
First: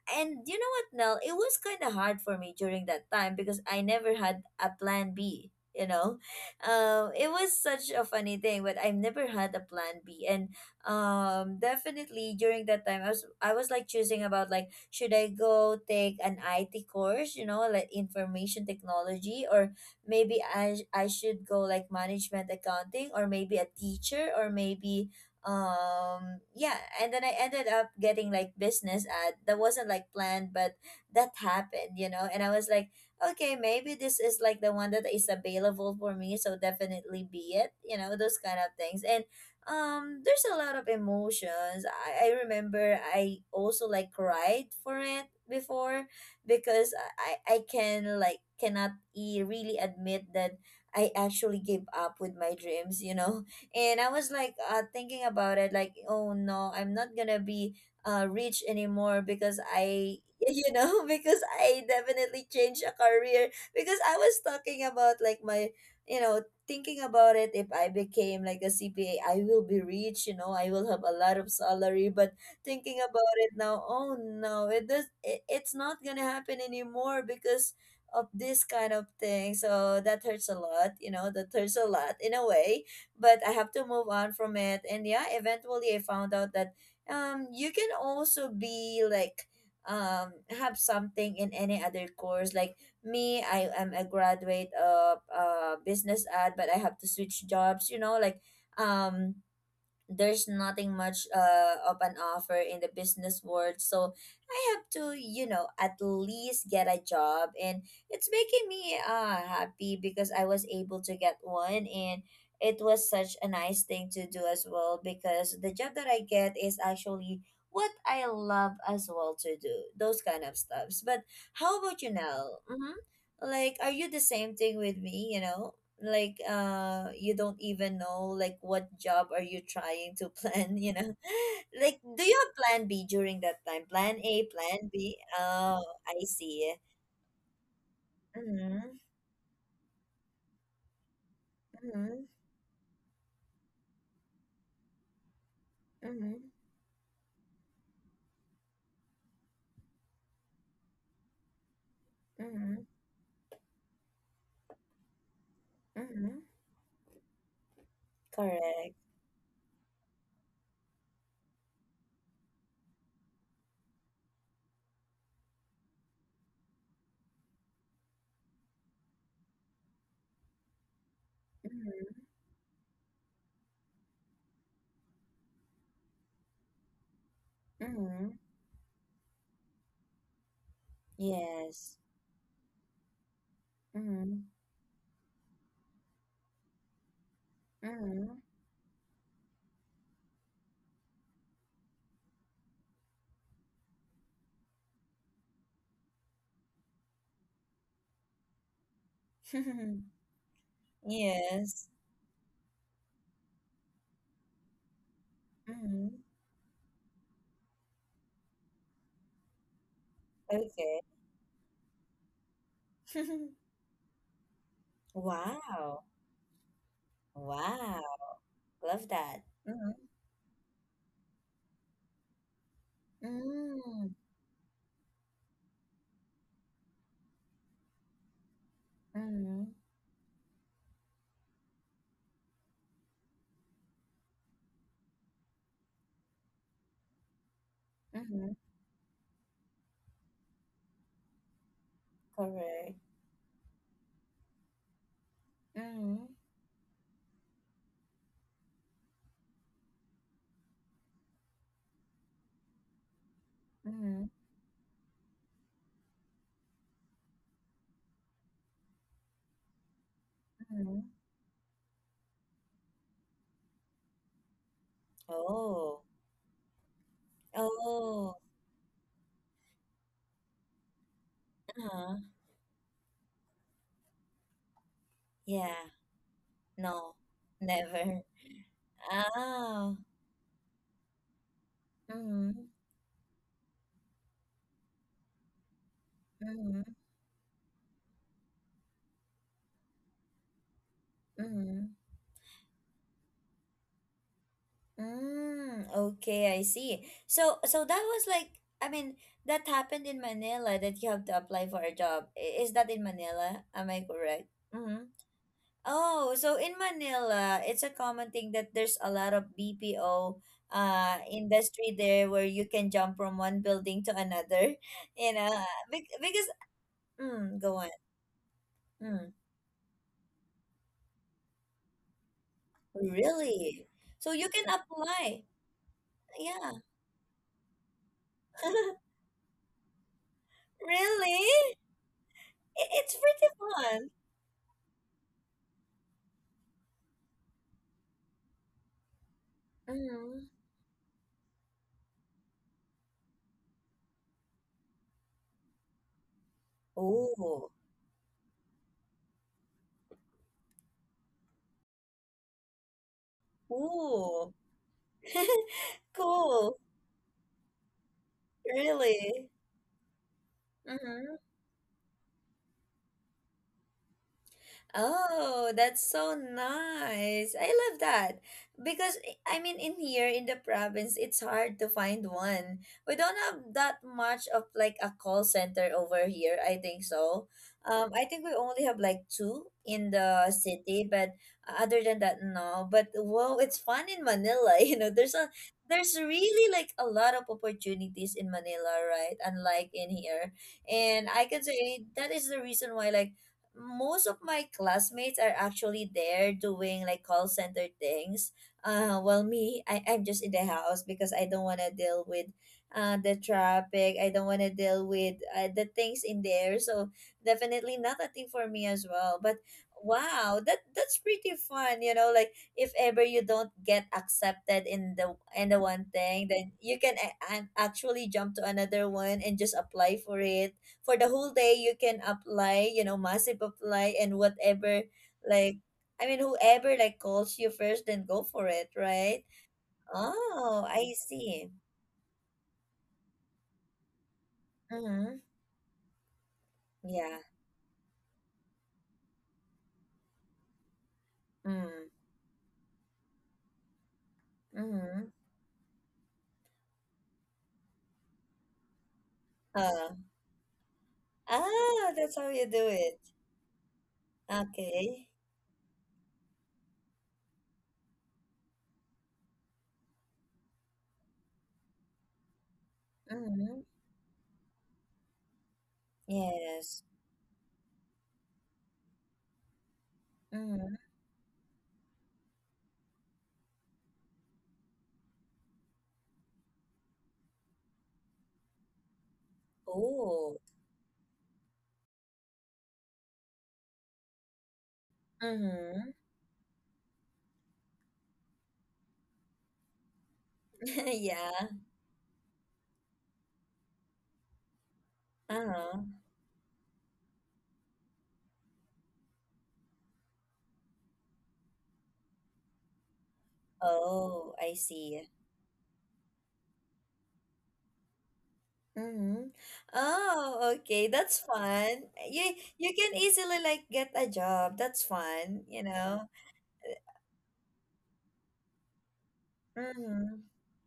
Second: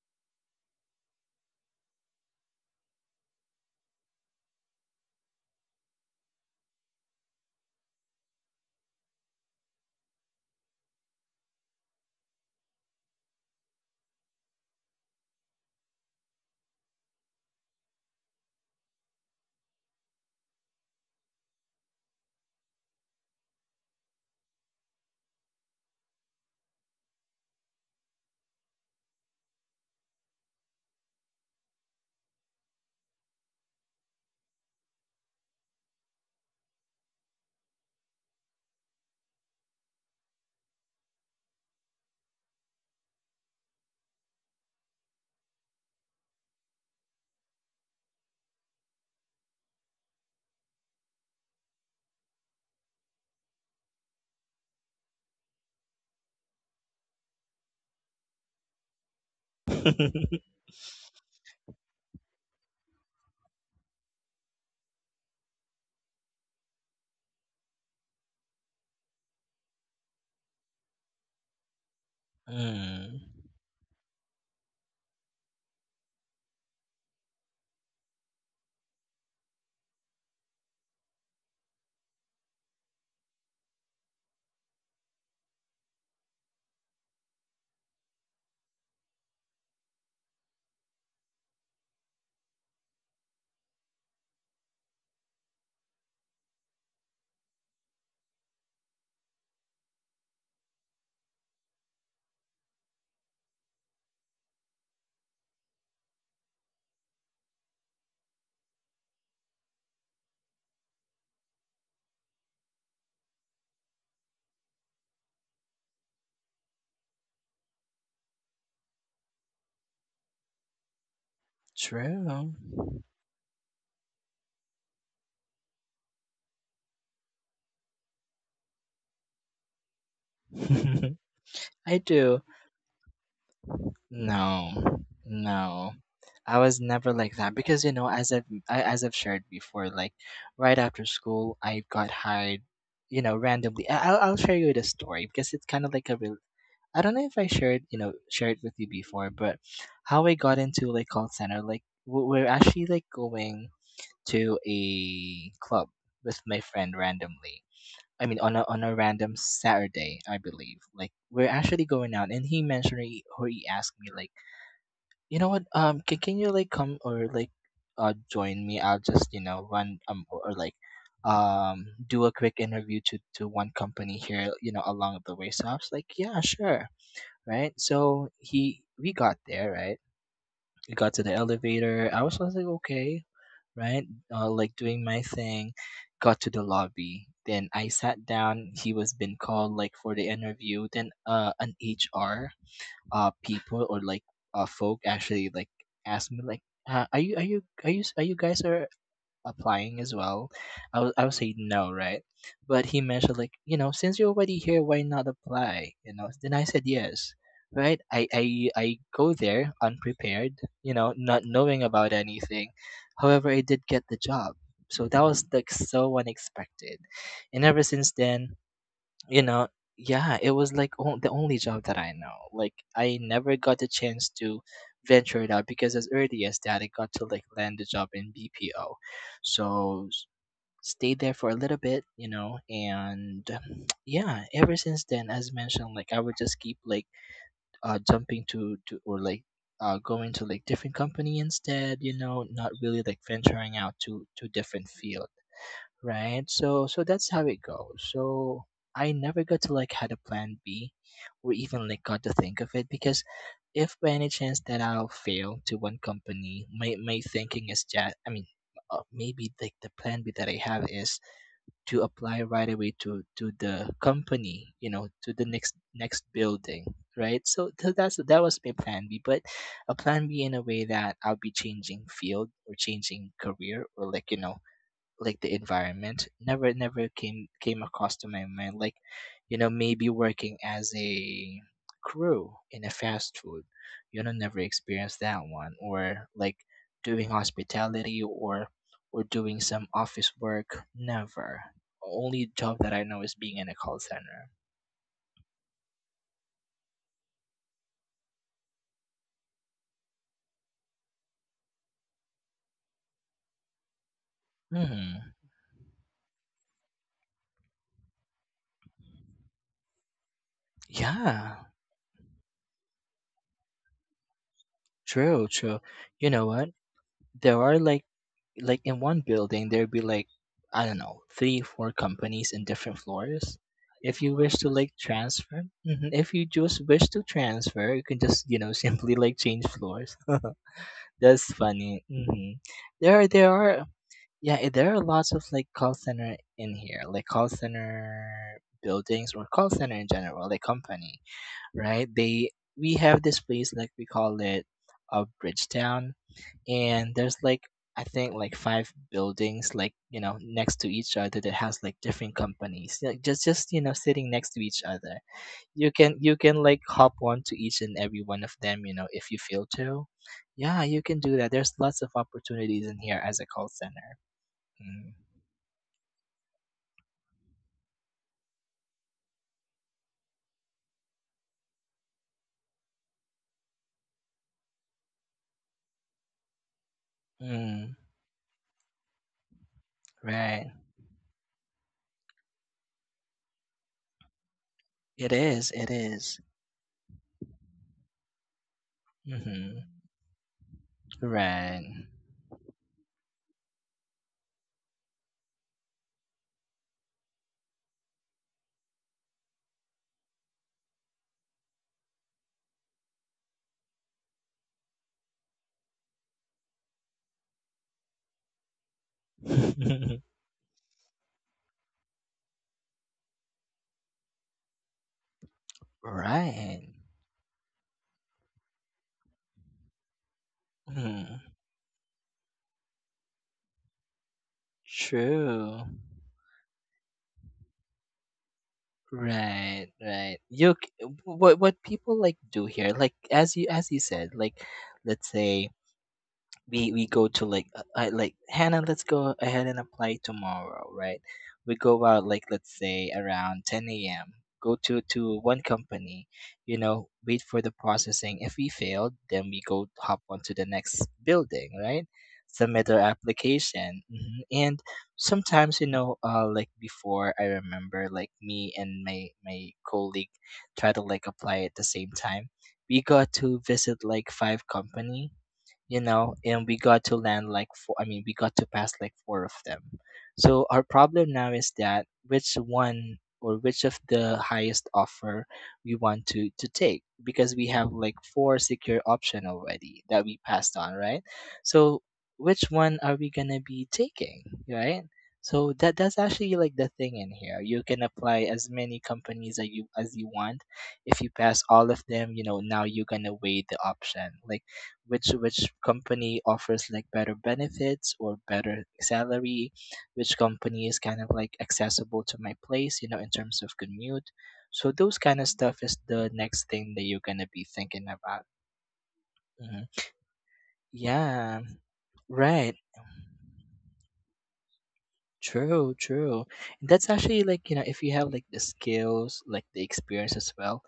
[SPEAKER 2] And you know what, Nell, it was kind of hard for me during that time, because I never had a plan B, you know. It was such a funny thing, but I've never had a plan B. And definitely during that time, I was like choosing about like should I go take an IT course, you know, like information technology, or maybe I should go like management accounting, or maybe a teacher, or maybe yeah. And then I ended up getting like business ad, that wasn't like planned, but that happened, you know. And I was like, okay, maybe this is like the one that is available for me, so definitely be it, you know, those kind of things. And there's a lot of emotions. I remember I also like cried for it before, because I can like cannot really admit that I actually gave up with my dreams, you know. And I was like, thinking about it like, oh no, I'm not gonna be rich anymore, because I you know, because I definitely changed a career, because I was talking about like my, you know, thinking about it, if I became like a CPA I will be rich, you know, I will have a lot of salary. But thinking
[SPEAKER 1] Mm,
[SPEAKER 2] about it now, oh no, it does it's not gonna happen anymore because of this kind of thing, so that hurts a lot, you know. That hurts a lot in a way, but I have to move on from it. And yeah, eventually I found out that you can also be like have something in any other course. Like me, I am a graduate of business ad, but I have to switch jobs, you know, like um there's nothing much of an offer in the business world, so I have to, you know, at least get a job. And it's making me happy because I was able to get one, and it was such a nice thing to do as well, because the job that I get is actually what I love as well to do, those kind of stuffs. But how about you
[SPEAKER 1] true.
[SPEAKER 2] now? Mm-hmm. Like are you the same thing with me, you know? Like you don't even know like what job are you trying to plan you know.
[SPEAKER 1] I
[SPEAKER 2] Like do you
[SPEAKER 1] do.
[SPEAKER 2] have plan B during that time, plan A,
[SPEAKER 1] No,
[SPEAKER 2] plan B? Oh,
[SPEAKER 1] no.
[SPEAKER 2] I
[SPEAKER 1] I
[SPEAKER 2] see.
[SPEAKER 1] was never like that because you know, as I've
[SPEAKER 2] Mm-hmm,
[SPEAKER 1] as I've shared before, like right after school, I got
[SPEAKER 2] mm-hmm,
[SPEAKER 1] hired. You know, randomly. I'll share you the story because it's kind of like a
[SPEAKER 2] mm-hmm,
[SPEAKER 1] real. I don't know if I shared shared with you before, but how I got into like call center. Like we're
[SPEAKER 2] mm-hmm,
[SPEAKER 1] actually like going to a club
[SPEAKER 2] mm-hmm.
[SPEAKER 1] with my friend randomly, I mean, on
[SPEAKER 2] Correct.
[SPEAKER 1] a random Saturday, I believe. Like we're actually going out, and he mentioned or he asked me like, you know what? Can you like come or like, join me? I'll just you know run or,
[SPEAKER 2] Mm-hmm,
[SPEAKER 1] do a quick interview to one company here, you know, along the way. So I was like, yeah, sure, right.
[SPEAKER 2] mm-hmm.
[SPEAKER 1] So he we got there, right. We got to the
[SPEAKER 2] Yes.
[SPEAKER 1] elevator. I was like, okay, right?
[SPEAKER 2] Mm-hmm,
[SPEAKER 1] Like doing my thing, got to the lobby. Then I sat
[SPEAKER 2] mm-hmm.
[SPEAKER 1] down. He was been called like for the interview. Then an HR people or like folk actually like asked me like, are you are you guys are applying as well, I would say
[SPEAKER 2] Yes.
[SPEAKER 1] no, right? But he mentioned like, you know, since you're already here, why not apply?
[SPEAKER 2] Mm-hmm.
[SPEAKER 1] You know, then I said yes, right? I go there unprepared, you
[SPEAKER 2] Okay.
[SPEAKER 1] know, not knowing about anything. However, I did get the job, so that was like
[SPEAKER 2] Wow.
[SPEAKER 1] so unexpected, and ever
[SPEAKER 2] Wow.
[SPEAKER 1] since then,
[SPEAKER 2] Love that.
[SPEAKER 1] you know,
[SPEAKER 2] Mm-hmm,
[SPEAKER 1] yeah, it was like the only job that I know. Like I never got the
[SPEAKER 2] mm-hmm,
[SPEAKER 1] chance to venture it out because as early as that I got to like land a job in BPO.
[SPEAKER 2] mm-hmm.
[SPEAKER 1] So stayed there for a little bit, you know. And yeah, ever since then as mentioned, like I would just keep like jumping
[SPEAKER 2] Mm-hmm.
[SPEAKER 1] to or like going to like different company instead, you know, not
[SPEAKER 2] Correct.
[SPEAKER 1] really like venturing out to different field,
[SPEAKER 2] Mhm.
[SPEAKER 1] right? So so that's how it goes. So I never got to like had a plan B or even like got to think of it because if by any
[SPEAKER 2] Mhm.
[SPEAKER 1] chance that I'll fail to one company, my thinking is that I mean maybe like the plan B that I have
[SPEAKER 2] Mhm.
[SPEAKER 1] is to apply right away to the company, you know, to the next
[SPEAKER 2] Oh.
[SPEAKER 1] next building, right? So that's
[SPEAKER 2] Oh.
[SPEAKER 1] that was my plan B, but a plan B in a way that I'll be changing
[SPEAKER 2] Uh-huh.
[SPEAKER 1] field or changing career or like you know like the
[SPEAKER 2] Yeah.
[SPEAKER 1] environment never
[SPEAKER 2] No.
[SPEAKER 1] came across
[SPEAKER 2] Never.
[SPEAKER 1] to my mind. Like you know
[SPEAKER 2] Oh.
[SPEAKER 1] maybe working as a crew
[SPEAKER 2] Mhm.
[SPEAKER 1] in a fast food, you know, never experienced that one, or like
[SPEAKER 2] Mhm.
[SPEAKER 1] doing hospitality or doing some office work, never.
[SPEAKER 2] Mhm.
[SPEAKER 1] Only job that I know is being in a call center.
[SPEAKER 2] Mm. Okay, I see. So so that was like, I mean, that happened in Manila, that you have to apply for a job. Is that in Manila? Am I correct? Mhm.
[SPEAKER 1] Hmm.
[SPEAKER 2] Oh, so in Manila, it's a common thing that there's a lot of BPO
[SPEAKER 1] Yeah,
[SPEAKER 2] industry there, where you can jump from one building to another. You
[SPEAKER 1] true,
[SPEAKER 2] know,
[SPEAKER 1] true. You know
[SPEAKER 2] because
[SPEAKER 1] what, there are
[SPEAKER 2] go on.
[SPEAKER 1] like in one
[SPEAKER 2] Mm,
[SPEAKER 1] building there'd be like I don't know three four companies in different floors.
[SPEAKER 2] really?
[SPEAKER 1] If
[SPEAKER 2] So
[SPEAKER 1] you
[SPEAKER 2] you
[SPEAKER 1] wish
[SPEAKER 2] can
[SPEAKER 1] to like
[SPEAKER 2] apply.
[SPEAKER 1] transfer, mhm, if you
[SPEAKER 2] Yeah.
[SPEAKER 1] just wish to transfer, you can just you know simply like change floors.
[SPEAKER 2] Really?
[SPEAKER 1] That's funny. Hmm.
[SPEAKER 2] It's
[SPEAKER 1] There are there
[SPEAKER 2] pretty
[SPEAKER 1] are
[SPEAKER 2] fun.
[SPEAKER 1] yeah, there are lots of like call center in here, like call center buildings or call center in
[SPEAKER 2] Mm.
[SPEAKER 1] general, like company, right. They we have this place like we call it a Bridgetown, and there's like
[SPEAKER 2] Ooh.
[SPEAKER 1] I think like 5 buildings, like you know next to each other that has like different companies, like just you know sitting next
[SPEAKER 2] Ooh.
[SPEAKER 1] to each other. You can you can
[SPEAKER 2] Cool.
[SPEAKER 1] like hop on to each and every one of them, you know, if you
[SPEAKER 2] Really?
[SPEAKER 1] feel to. Yeah, you can
[SPEAKER 2] Mm-hmm.
[SPEAKER 1] do that. There's lots of opportunities in here as a call center. Mm.
[SPEAKER 2] Oh, that's so nice. I love that. Because I mean in here in the province it's hard to find one. We don't have that much of like a call center over here, I think so.
[SPEAKER 1] Mm,
[SPEAKER 2] I think we only have like two in the
[SPEAKER 1] right.
[SPEAKER 2] city, but other than that, no. But whoa, it's fun in Manila, you know.
[SPEAKER 1] it is it
[SPEAKER 2] There's
[SPEAKER 1] is
[SPEAKER 2] really like a lot of opportunities in Manila, right?
[SPEAKER 1] Mm-hmm.
[SPEAKER 2] Unlike in here. And I can say
[SPEAKER 1] Right.
[SPEAKER 2] that is the reason why, like, most of my classmates are actually there doing like call center things. Well, me, I'm just in the house because I don't want to deal with the traffic. I don't want to deal with the things in there. So definitely not a thing for me as well. But wow, that's pretty fun. You know, like if ever you don't get accepted in the one thing, then
[SPEAKER 1] Right.
[SPEAKER 2] you can actually jump to another one and just apply for it. For the
[SPEAKER 1] Mm.
[SPEAKER 2] whole day you can apply, you know, massive apply and whatever. Like,
[SPEAKER 1] True.
[SPEAKER 2] I mean, whoever like calls you first, then go for it, right?
[SPEAKER 1] Right, right. You
[SPEAKER 2] Oh, I see.
[SPEAKER 1] what people like do here, like as you said, like let's
[SPEAKER 2] Mm-hmm.
[SPEAKER 1] say we go
[SPEAKER 2] Yeah.
[SPEAKER 1] to like I like Hannah, let's go ahead and apply tomorrow, right? We go
[SPEAKER 2] Mm.
[SPEAKER 1] out like let's say around 10 a.m. Go to
[SPEAKER 2] Mm-hmm.
[SPEAKER 1] one company, you know, wait for the processing. If we failed, then we go
[SPEAKER 2] uh,
[SPEAKER 1] hop onto the next building, right?
[SPEAKER 2] ah, that's how you
[SPEAKER 1] Submit
[SPEAKER 2] do
[SPEAKER 1] our
[SPEAKER 2] it.
[SPEAKER 1] application, hmm, and
[SPEAKER 2] Okay.
[SPEAKER 1] sometimes you know, like before, I remember like me and my colleague try to like apply at the same time. We got to
[SPEAKER 2] Mm-hmm.
[SPEAKER 1] visit like 5 company, you know, and we
[SPEAKER 2] Yes.
[SPEAKER 1] got to land like 4, I mean, we got to pass like 4 of them. So our
[SPEAKER 2] Mm-hmm.
[SPEAKER 1] problem now is that which one or which of the highest offer we want to take because we have like 4 secure option already that we
[SPEAKER 2] Oh.
[SPEAKER 1] passed on, right? So which one are we gonna be taking, right? So that
[SPEAKER 2] Mm-hmm.
[SPEAKER 1] that's actually like the thing in here. You can apply as many companies as you want. If you pass
[SPEAKER 2] Yeah.
[SPEAKER 1] all of them, you know, now you're gonna weigh the option. Like which
[SPEAKER 2] Uh-huh.
[SPEAKER 1] company offers like better benefits or better salary, which company is kind of like accessible to my place, you know, in terms of commute.
[SPEAKER 2] Oh, I
[SPEAKER 1] So those
[SPEAKER 2] see.
[SPEAKER 1] kind of stuff is the next thing that you're going to be thinking about.
[SPEAKER 2] Mm-hmm.
[SPEAKER 1] Mhm.
[SPEAKER 2] Oh, okay. That's
[SPEAKER 1] Yeah,
[SPEAKER 2] fun. You
[SPEAKER 1] right,
[SPEAKER 2] you can easily like get a job. That's fun, you
[SPEAKER 1] true,
[SPEAKER 2] know.
[SPEAKER 1] true. That's actually like you know if you have like the skills, like the experience
[SPEAKER 2] Mm-hmm.
[SPEAKER 1] as well,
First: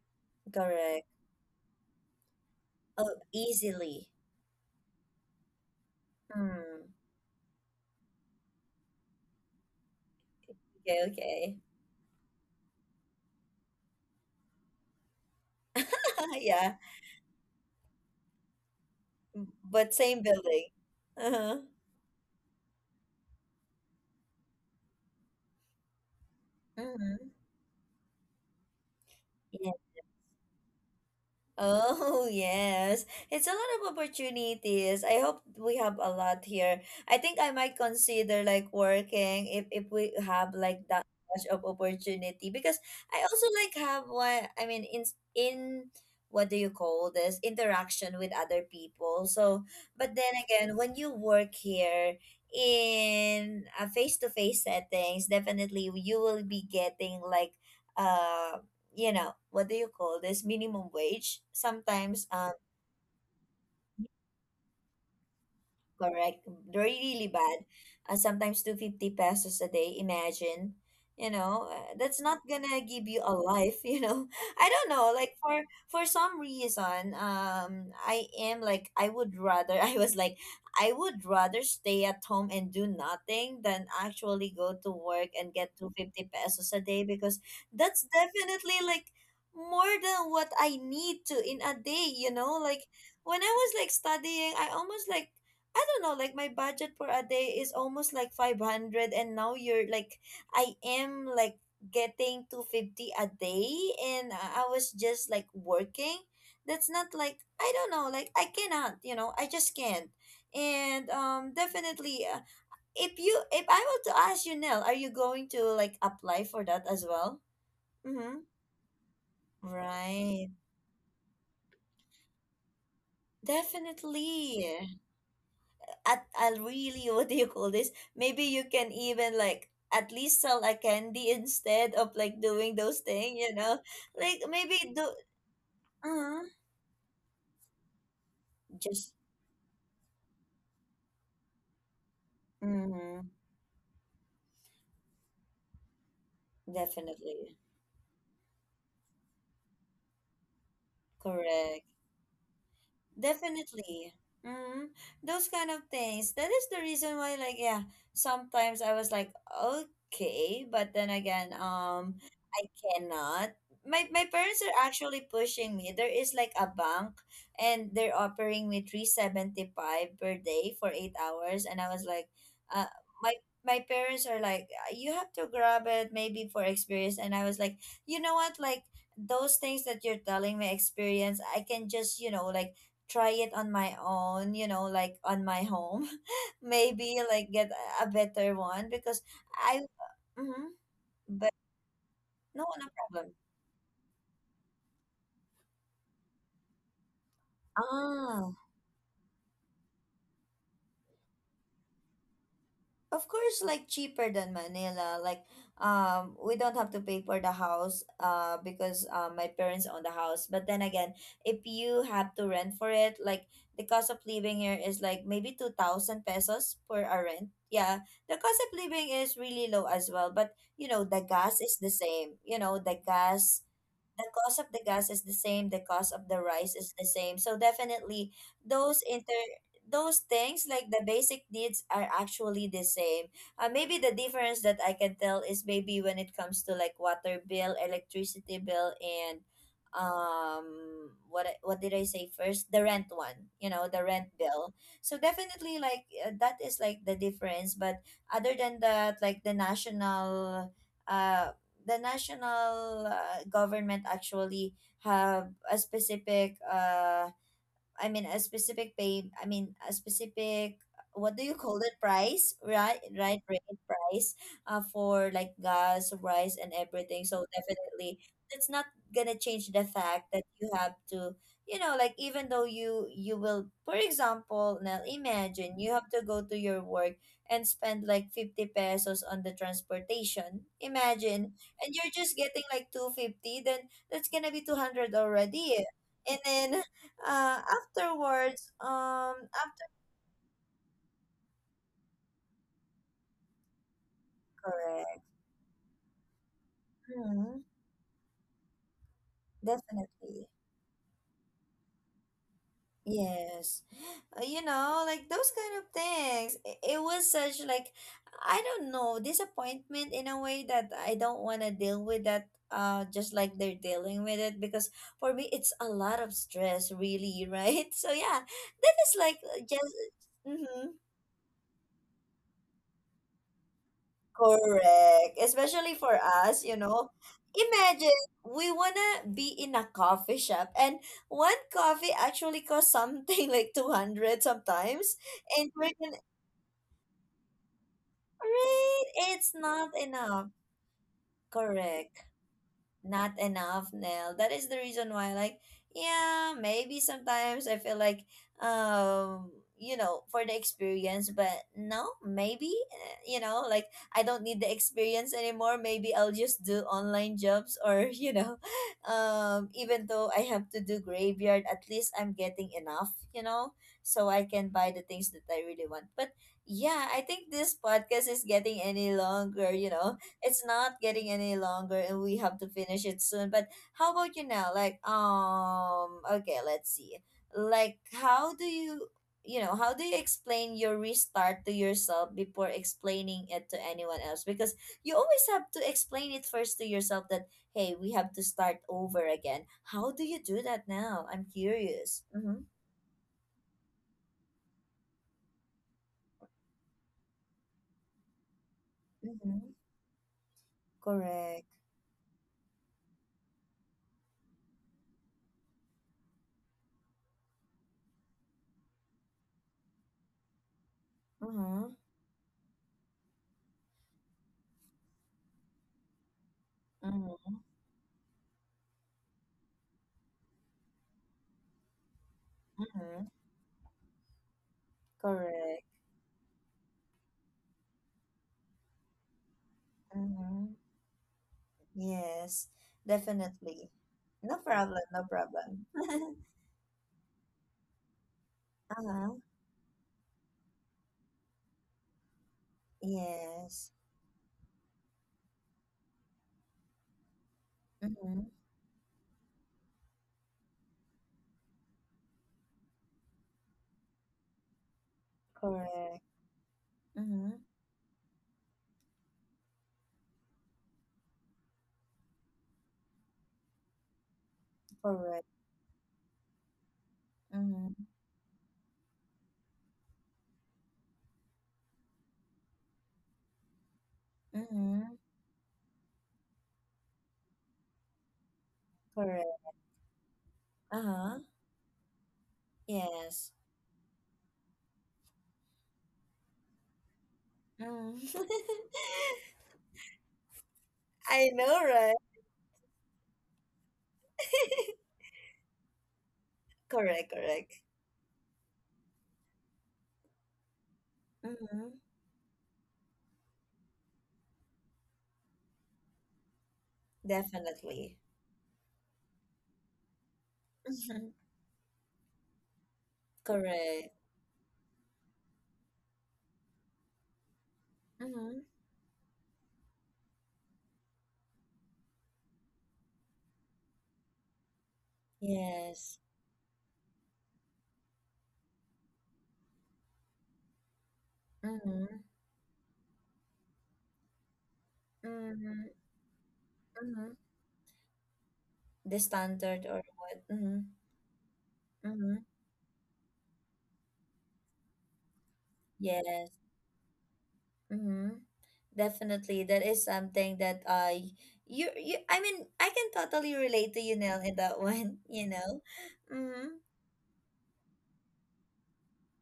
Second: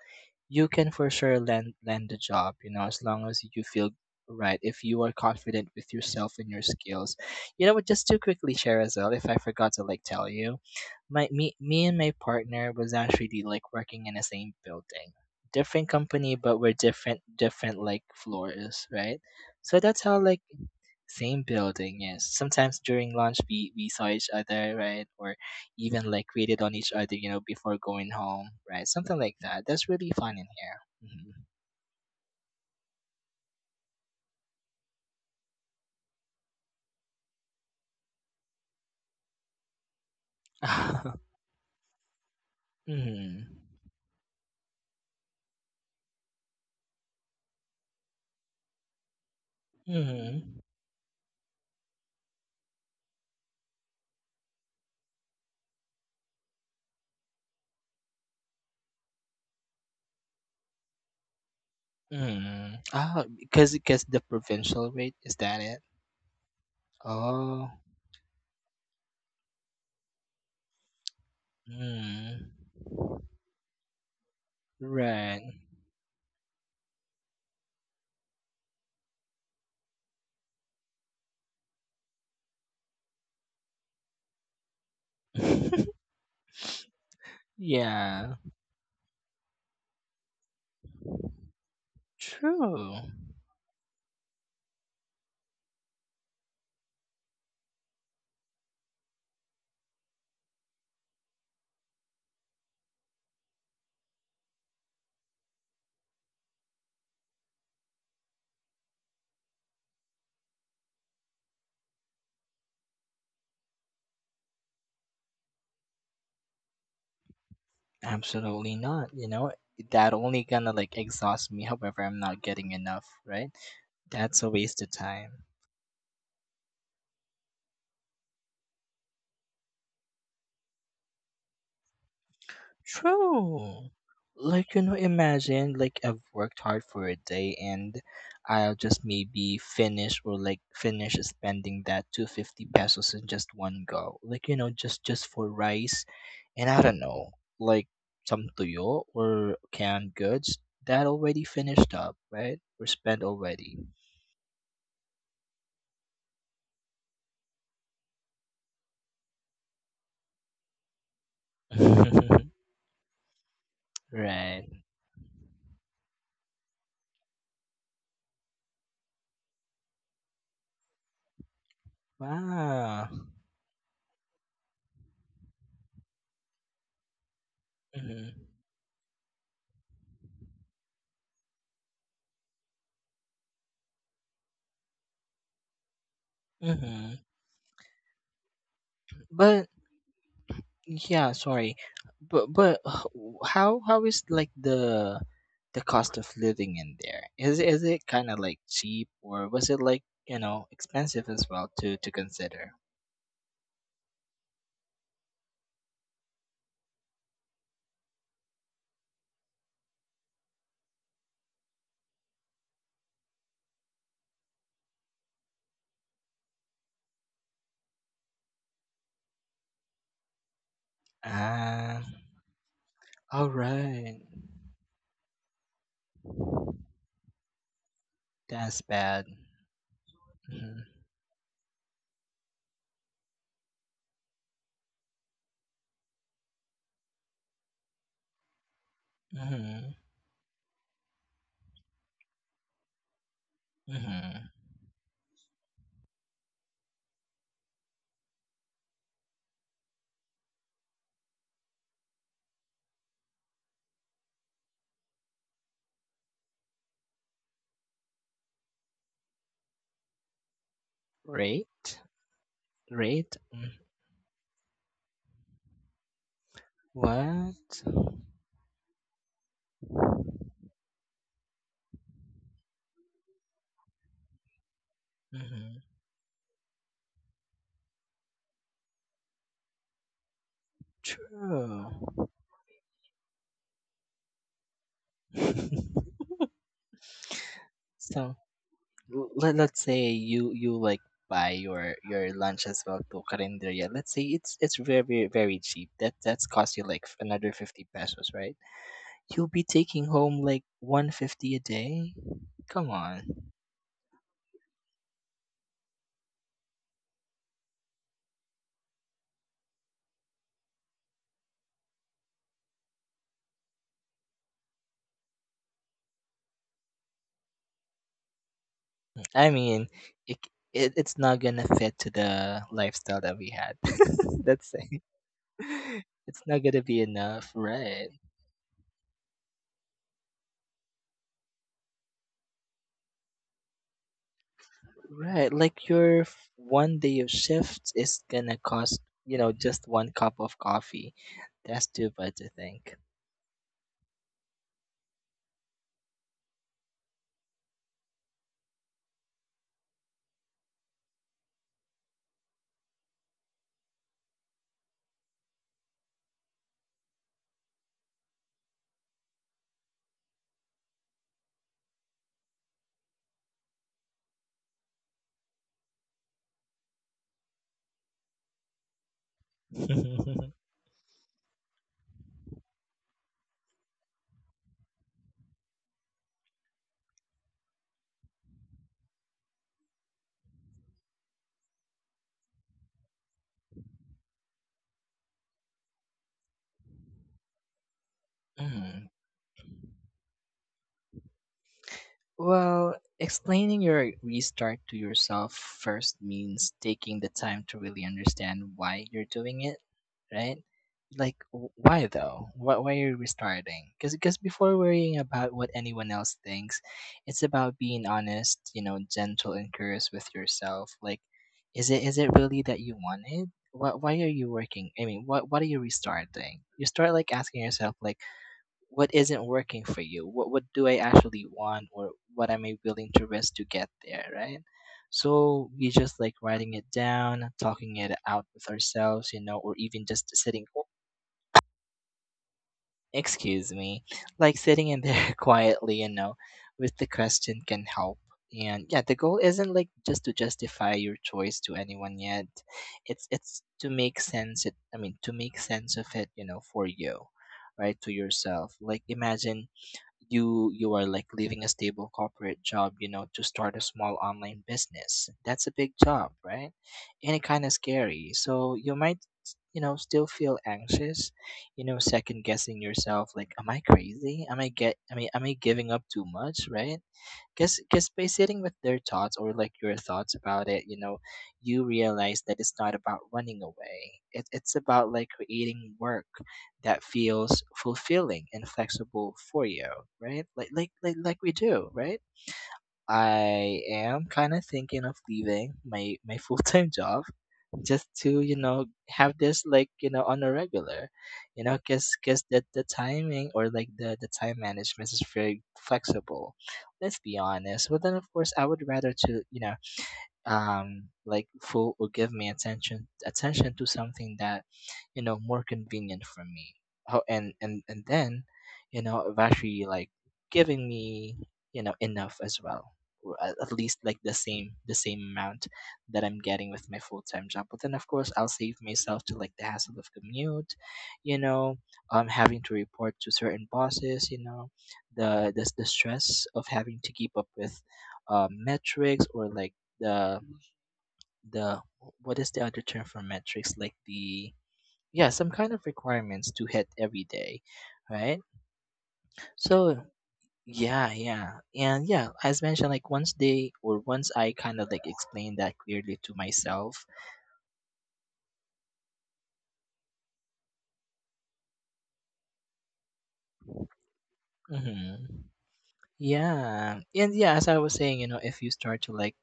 [SPEAKER 1] you can
[SPEAKER 2] Correct.
[SPEAKER 1] for sure land the job, you know, as
[SPEAKER 2] Oh,
[SPEAKER 1] long as you feel
[SPEAKER 2] easily.
[SPEAKER 1] right, if you are confident with yourself and your
[SPEAKER 2] Hmm.
[SPEAKER 1] skills. You know what, just to quickly share as well, if I forgot to like tell you,
[SPEAKER 2] Okay,
[SPEAKER 1] my me,
[SPEAKER 2] okay.
[SPEAKER 1] me and my partner was actually like working in the same building, different company, but we're
[SPEAKER 2] Yeah.
[SPEAKER 1] different like floors, right? So
[SPEAKER 2] But
[SPEAKER 1] that's how
[SPEAKER 2] same
[SPEAKER 1] like
[SPEAKER 2] building.
[SPEAKER 1] same
[SPEAKER 2] Uh-huh.
[SPEAKER 1] building, yes. Sometimes during lunch we saw each other, right? Or even like waited on each other, you
[SPEAKER 2] Mm-hmm.
[SPEAKER 1] know, before going home, right? Something like that. That's really fun in here. Mm-hmm.
[SPEAKER 2] Oh, yes. It's a lot of opportunities. I hope we have a lot here. I think I might consider like working if we have like that much of opportunity, because I also
[SPEAKER 1] Hmm.
[SPEAKER 2] like have, what I mean, in what do you call this, interaction with other people. So, but
[SPEAKER 1] Hmm.
[SPEAKER 2] then again, when you work here in a face-to-face settings, definitely you will be getting like uh you know what do you call this, minimum wage sometimes.
[SPEAKER 1] Hmm. Oh, because the provincial rate is that it?
[SPEAKER 2] Correct. Really
[SPEAKER 1] Oh,
[SPEAKER 2] bad. Sometimes 250 pesos a day, imagine. You know, that's not
[SPEAKER 1] mm,
[SPEAKER 2] gonna give you a life, you know. I don't know, like
[SPEAKER 1] right.
[SPEAKER 2] for some reason, I am like, I would rather, I was like, I would rather stay at home and do nothing than actually go to work and get 250 pesos a day, because that's
[SPEAKER 1] Yeah,
[SPEAKER 2] definitely like more than what I need to in a day, you know? Like
[SPEAKER 1] true.
[SPEAKER 2] when I was like studying, I almost like, I don't know, like my budget for a day is almost like 500, and now you're like, I am like getting 250 a day, and I was just like working. That's not, like, I don't know, like I cannot, you know, I just can't. And definitely, if you if I were to ask you, Nell, are you going to like apply for that as well? Mhm.
[SPEAKER 1] Absolutely not. You know, that only
[SPEAKER 2] Right.
[SPEAKER 1] gonna like exhaust me. However, I'm not getting enough, right? That's a waste of
[SPEAKER 2] Definitely.
[SPEAKER 1] time.
[SPEAKER 2] At, I really what do you call this, maybe you can even like at least sell a candy instead of like doing those things, you know,
[SPEAKER 1] True.
[SPEAKER 2] like
[SPEAKER 1] Like,
[SPEAKER 2] maybe
[SPEAKER 1] you know,
[SPEAKER 2] do.
[SPEAKER 1] imagine like I've
[SPEAKER 2] uh,
[SPEAKER 1] worked hard for a day and I'll just
[SPEAKER 2] just.
[SPEAKER 1] maybe finish or like finish spending that 250 pesos
[SPEAKER 2] mm,
[SPEAKER 1] in just one go. Like, you know, just for rice and I don't know,
[SPEAKER 2] Definitely.
[SPEAKER 1] like some tuyo or canned goods that already
[SPEAKER 2] Correct.
[SPEAKER 1] finished up, right? Or spent already.
[SPEAKER 2] Definitely. Hmm. Those kind of things. That is the reason why, like, yeah, sometimes I was like, okay, but then again, I cannot. My parents are
[SPEAKER 1] Right.
[SPEAKER 2] actually pushing me. There is like a bank, and they're offering me 375 per day for 8 hours, and I was like, uh,
[SPEAKER 1] Wow.
[SPEAKER 2] my my parents are like, You have to grab it maybe for experience," and I was like, you know
[SPEAKER 1] Mhm.
[SPEAKER 2] what, like those things that you're telling me, experience, I can just, you know, like try it on my own, you know, like on my home. Maybe
[SPEAKER 1] Mhm.
[SPEAKER 2] like get a better one because
[SPEAKER 1] But
[SPEAKER 2] I, mm-hmm,
[SPEAKER 1] yeah,
[SPEAKER 2] but
[SPEAKER 1] sorry.
[SPEAKER 2] no,
[SPEAKER 1] But
[SPEAKER 2] no problem.
[SPEAKER 1] how is like the cost of living in there? Is it kind of
[SPEAKER 2] Ah,
[SPEAKER 1] like cheap or was it like, you know, expensive as well to consider?
[SPEAKER 2] of course, like, cheaper than Manila. Like, we don't have to pay for the house, because my parents own the house, but then again, if you have to rent for it, like, the cost of living here is like maybe 2000 pesos for a rent, yeah. The cost of living is really low as well, but you know, the gas is the
[SPEAKER 1] Ah,
[SPEAKER 2] same, you know,
[SPEAKER 1] all right.
[SPEAKER 2] the cost of the gas is the same, the cost of the rice is the same, so definitely
[SPEAKER 1] That's
[SPEAKER 2] those
[SPEAKER 1] bad.
[SPEAKER 2] inter those things
[SPEAKER 1] Mhm.
[SPEAKER 2] like the basic needs are actually the same. Maybe the difference that I can tell is maybe when it comes to like water bill, electricity bill, and
[SPEAKER 1] Mhm.
[SPEAKER 2] um what what did I say first, the rent one, you know, the rent
[SPEAKER 1] Mhm.
[SPEAKER 2] bill. So definitely like, that is like the difference. But other than that, like, the national uh government actually have a specific I mean a specific pay, I mean a specific, what do you call it,
[SPEAKER 1] Rate?
[SPEAKER 2] price, right,
[SPEAKER 1] Rate?
[SPEAKER 2] right,
[SPEAKER 1] Mm.
[SPEAKER 2] rate, price. For like gas, rice, and everything, so
[SPEAKER 1] What?
[SPEAKER 2] definitely, that's not gonna change the fact that you have to, you know, like even though you will, for example, now imagine
[SPEAKER 1] Mhm.
[SPEAKER 2] you have to go to your work and spend like 50 pesos on the transportation, imagine, and
[SPEAKER 1] True.
[SPEAKER 2] you're just getting like 250, then that's gonna be 200 already, and then
[SPEAKER 1] so
[SPEAKER 2] afterwards,
[SPEAKER 1] l- let, let's
[SPEAKER 2] after.
[SPEAKER 1] say you like buy your lunch as well to carinderia. Let's say it's it's very
[SPEAKER 2] Correct.
[SPEAKER 1] very cheap, that that's cost you like f- another
[SPEAKER 2] Hmm.
[SPEAKER 1] 50 pesos, right? You'll be taking home
[SPEAKER 2] Definitely.
[SPEAKER 1] like 150 a day, come on.
[SPEAKER 2] Yes. You know, like those kind of things. It was such like, I don't know, disappointment in a way that I don't want to deal with that. Just like they're dealing with it because for me it's a lot of stress, really, right? So yeah, that is like
[SPEAKER 1] i mean
[SPEAKER 2] just.
[SPEAKER 1] it, it
[SPEAKER 2] Mhm.
[SPEAKER 1] it's not gonna fit to the lifestyle that we had, let's say.
[SPEAKER 2] Correct. Especially for
[SPEAKER 1] It's not
[SPEAKER 2] us, you
[SPEAKER 1] gonna be
[SPEAKER 2] know.
[SPEAKER 1] enough, right?
[SPEAKER 2] Imagine we wanna be in a coffee shop, and one coffee actually costs something like 200 sometimes,
[SPEAKER 1] Right,
[SPEAKER 2] and
[SPEAKER 1] like
[SPEAKER 2] we're gonna,
[SPEAKER 1] your f- one day of shift is gonna cost,
[SPEAKER 2] right?
[SPEAKER 1] you
[SPEAKER 2] It's
[SPEAKER 1] know, just
[SPEAKER 2] not
[SPEAKER 1] one cup
[SPEAKER 2] enough.
[SPEAKER 1] of coffee. That's too
[SPEAKER 2] Correct.
[SPEAKER 1] bad to think.
[SPEAKER 2] Not enough, Nell. That is the reason why, like, yeah, maybe sometimes I feel like, um, you know, for the experience, but no, maybe, you know, like, I don't need the experience anymore. Maybe I'll just do online jobs, or you know, even though I have to do graveyard, at least I'm getting enough, you know, so I can buy the things that I really want. But yeah, I think this podcast is getting any longer, you know. It's not getting any longer and we have to finish it soon. But how about you now? Like, okay, let's see. Like, how do you, you know, how do you explain your restart to yourself before explaining it to anyone else? Because you always have to explain it first to yourself that, hey, we have to start
[SPEAKER 1] Mm.
[SPEAKER 2] over again. How do you do that now? I'm curious. Mm-hmm.
[SPEAKER 1] Well, explaining your restart to yourself first means taking the time to really understand why you're doing
[SPEAKER 2] Mm-hmm.
[SPEAKER 1] it, right? Like,
[SPEAKER 2] Correct.
[SPEAKER 1] w- why though? Why are you restarting? Because before worrying about what anyone else thinks, it's about being honest, you know, gentle and curious with yourself. Like, is
[SPEAKER 2] Mm-hmm.
[SPEAKER 1] it is it really that you wanted? Why are you working? I mean, what are you restarting? You start like
[SPEAKER 2] Mm-hmm.
[SPEAKER 1] asking yourself, like, what isn't working for you? What do I actually want? Or what am I willing
[SPEAKER 2] Mm-hmm.
[SPEAKER 1] to risk to get there, right? So
[SPEAKER 2] Correct.
[SPEAKER 1] we just like writing it down, talking it out with ourselves, you know, or even just sitting.
[SPEAKER 2] Mm-hmm. Yes,
[SPEAKER 1] Excuse
[SPEAKER 2] definitely.
[SPEAKER 1] me. Like
[SPEAKER 2] No
[SPEAKER 1] sitting in
[SPEAKER 2] problem, no
[SPEAKER 1] there,
[SPEAKER 2] problem.
[SPEAKER 1] quietly, you know, with the question can help. And yeah, the goal
[SPEAKER 2] Uh-huh.
[SPEAKER 1] isn't like just to justify your choice to anyone yet. It's to
[SPEAKER 2] Yes.
[SPEAKER 1] make sense it I mean to make sense of it, you know, for you, right? To
[SPEAKER 2] Mm-hmm.
[SPEAKER 1] yourself. Like, imagine you are like leaving a stable corporate job, you know, to start a small online business. That's a big
[SPEAKER 2] Correct.
[SPEAKER 1] job, right? And it
[SPEAKER 2] Mm-hmm.
[SPEAKER 1] kind of scary, so you might, you know, still feel anxious, you know, second guessing yourself, like, am I crazy? Am I get I mean Am
[SPEAKER 2] Correct.
[SPEAKER 1] I giving up too much, right? because
[SPEAKER 2] Mm-hmm.
[SPEAKER 1] because by sitting with their thoughts, or like your thoughts about it, you know, you realize that it's not about running away. It's about
[SPEAKER 2] Mm-hmm.
[SPEAKER 1] like creating work that feels fulfilling and flexible
[SPEAKER 2] Correct.
[SPEAKER 1] for you, right? Like like like,
[SPEAKER 2] Uh-huh.
[SPEAKER 1] like we do, right?
[SPEAKER 2] Yes.
[SPEAKER 1] I am kind of thinking of leaving my full-time job, just
[SPEAKER 2] Mm.
[SPEAKER 1] to, you know, have this like, you know, on a regular,
[SPEAKER 2] I
[SPEAKER 1] you know,
[SPEAKER 2] know, right?
[SPEAKER 1] because the timing, or like the time management is very flexible, let's
[SPEAKER 2] Correct,
[SPEAKER 1] be
[SPEAKER 2] correct.
[SPEAKER 1] honest. But then, of course, I would rather to, you know, um, like full
[SPEAKER 2] Mm-hmm.
[SPEAKER 1] or give me attention to something that, you know, more convenient for me. Ho- and
[SPEAKER 2] Definitely.
[SPEAKER 1] then, you know, of actually like giving
[SPEAKER 2] Mm-hmm.
[SPEAKER 1] me, you know, enough as well, or at least like
[SPEAKER 2] Correct.
[SPEAKER 1] the same amount that I'm getting with my full-time job. But then of course, I'll
[SPEAKER 2] Mm-hmm.
[SPEAKER 1] save myself to like the hassle of commute, you know, um, having to report to certain bosses, you know, the the
[SPEAKER 2] Yes.
[SPEAKER 1] stress of having to keep up with, metrics, or like the the,
[SPEAKER 2] Mm-hmm.
[SPEAKER 1] what is the other term for metrics? Like the, yeah, some kind of
[SPEAKER 2] Mm-hmm.
[SPEAKER 1] requirements to hit every
[SPEAKER 2] Mm-hmm.
[SPEAKER 1] day, right?
[SPEAKER 2] The standard
[SPEAKER 1] So
[SPEAKER 2] or what? Mm-hmm.
[SPEAKER 1] yeah, yeah, and yeah,
[SPEAKER 2] Mm-hmm.
[SPEAKER 1] as mentioned, like once they, or once I kind of like explained that clearly to
[SPEAKER 2] Yes.
[SPEAKER 1] myself.
[SPEAKER 2] Mm-hmm. Definitely, that is something that I, you I mean I can totally relate to you, Nell, in that one,
[SPEAKER 1] Hmm.
[SPEAKER 2] you know. Mm-hmm.
[SPEAKER 1] Yeah, and yeah, as I was saying, you know, if you start to like,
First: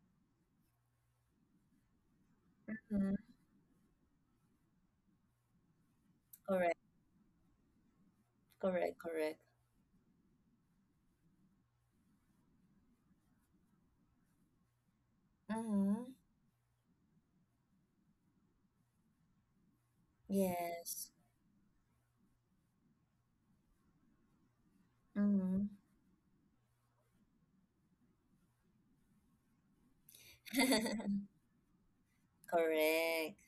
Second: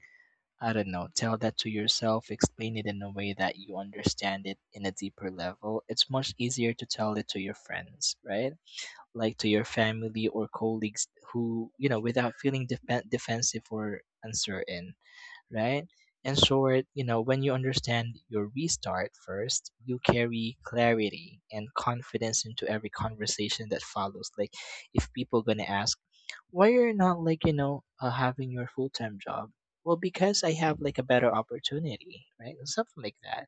[SPEAKER 1] I don't know, tell that to yourself, explain it in a way
[SPEAKER 2] Mm-hmm.
[SPEAKER 1] that you understand it in a deeper level. It's much easier
[SPEAKER 2] Correct,
[SPEAKER 1] to tell it to your friends, right?
[SPEAKER 2] correct,
[SPEAKER 1] Like
[SPEAKER 2] correct.
[SPEAKER 1] to your family or colleagues who, you know, without feeling defen defensive or uncertain, right?
[SPEAKER 2] Mm-hmm.
[SPEAKER 1] In short, you know, when you understand your restart first, you carry
[SPEAKER 2] Yes.
[SPEAKER 1] clarity and confidence into every conversation that follows. Like, if people gonna
[SPEAKER 2] Mm-hmm.
[SPEAKER 1] ask why you're not like, you know, having your full-time job, well, because I have like a better opportunity, right? Something like
[SPEAKER 2] Correct.
[SPEAKER 1] that.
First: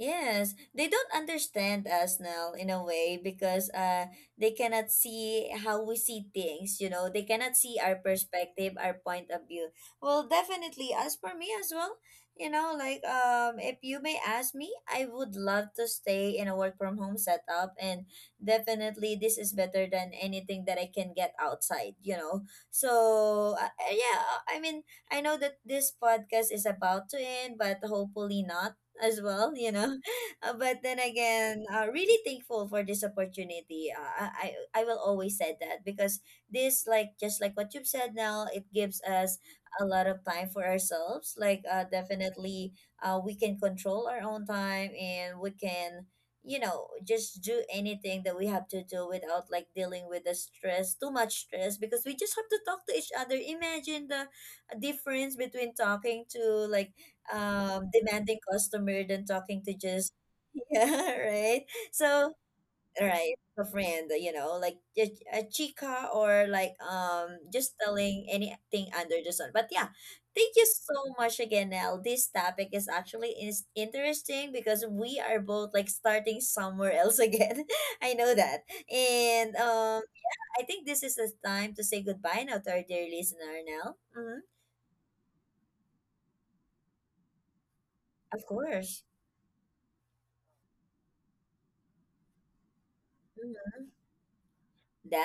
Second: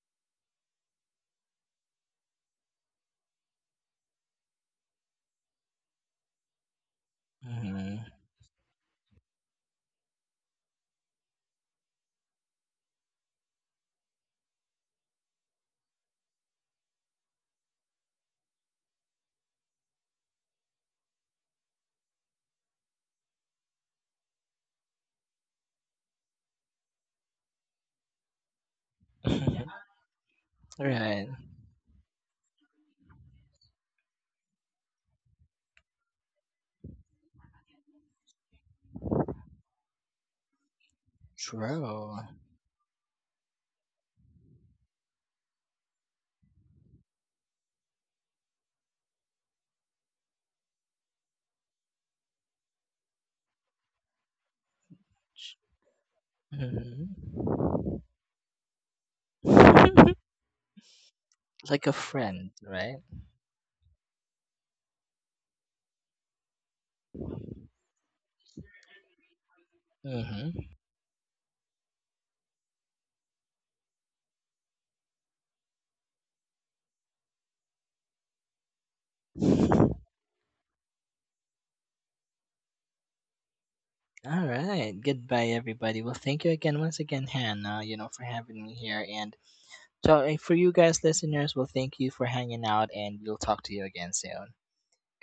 [SPEAKER 2] Yes, they don't understand us now in a way because they cannot see how we see things, you know. They cannot see our
[SPEAKER 1] Hmm.
[SPEAKER 2] perspective, our point of view. Well, definitely as for me as well, you know, like if you may ask me, I would love to stay in a work from home setup, and definitely this is better than anything that I can get outside, you know. So, yeah, I mean, I know that this podcast is about to end, but hopefully not, as well, you know. But then
[SPEAKER 1] Right.
[SPEAKER 2] again, really thankful for this opportunity. I will always say that because this, like just like what you've said now, it gives us a lot of time for ourselves. Like,
[SPEAKER 1] True.
[SPEAKER 2] definitely, we can control our own time, and we can, you know, just do anything that we have to do without like dealing with the stress too much stress, because we just have to talk to each other. Imagine the difference between talking to, like,
[SPEAKER 1] Hmm.
[SPEAKER 2] demanding customer than talking to just, yeah, right,
[SPEAKER 1] Like a
[SPEAKER 2] so
[SPEAKER 1] friend, right?
[SPEAKER 2] right, a friend, you know, like a chica, or like, just telling anything under the sun. But yeah, thank
[SPEAKER 1] Mm-hmm.
[SPEAKER 2] you so much again, Nell. This topic is actually is interesting because we are both like starting somewhere else again. I know that. And I think this is the time to say goodbye now to our dear listener, Nell. Hmm.
[SPEAKER 1] All right. Goodbye, everybody. Well, thank you again, once again, Hannah, you know, for
[SPEAKER 2] Of
[SPEAKER 1] having me
[SPEAKER 2] course.
[SPEAKER 1] here. And so, for you guys, listeners, well, thank you for hanging out, and we'll talk to you again soon.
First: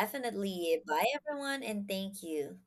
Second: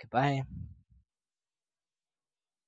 [SPEAKER 1] Goodbye.
[SPEAKER 2] Bye, everyone, and thank you.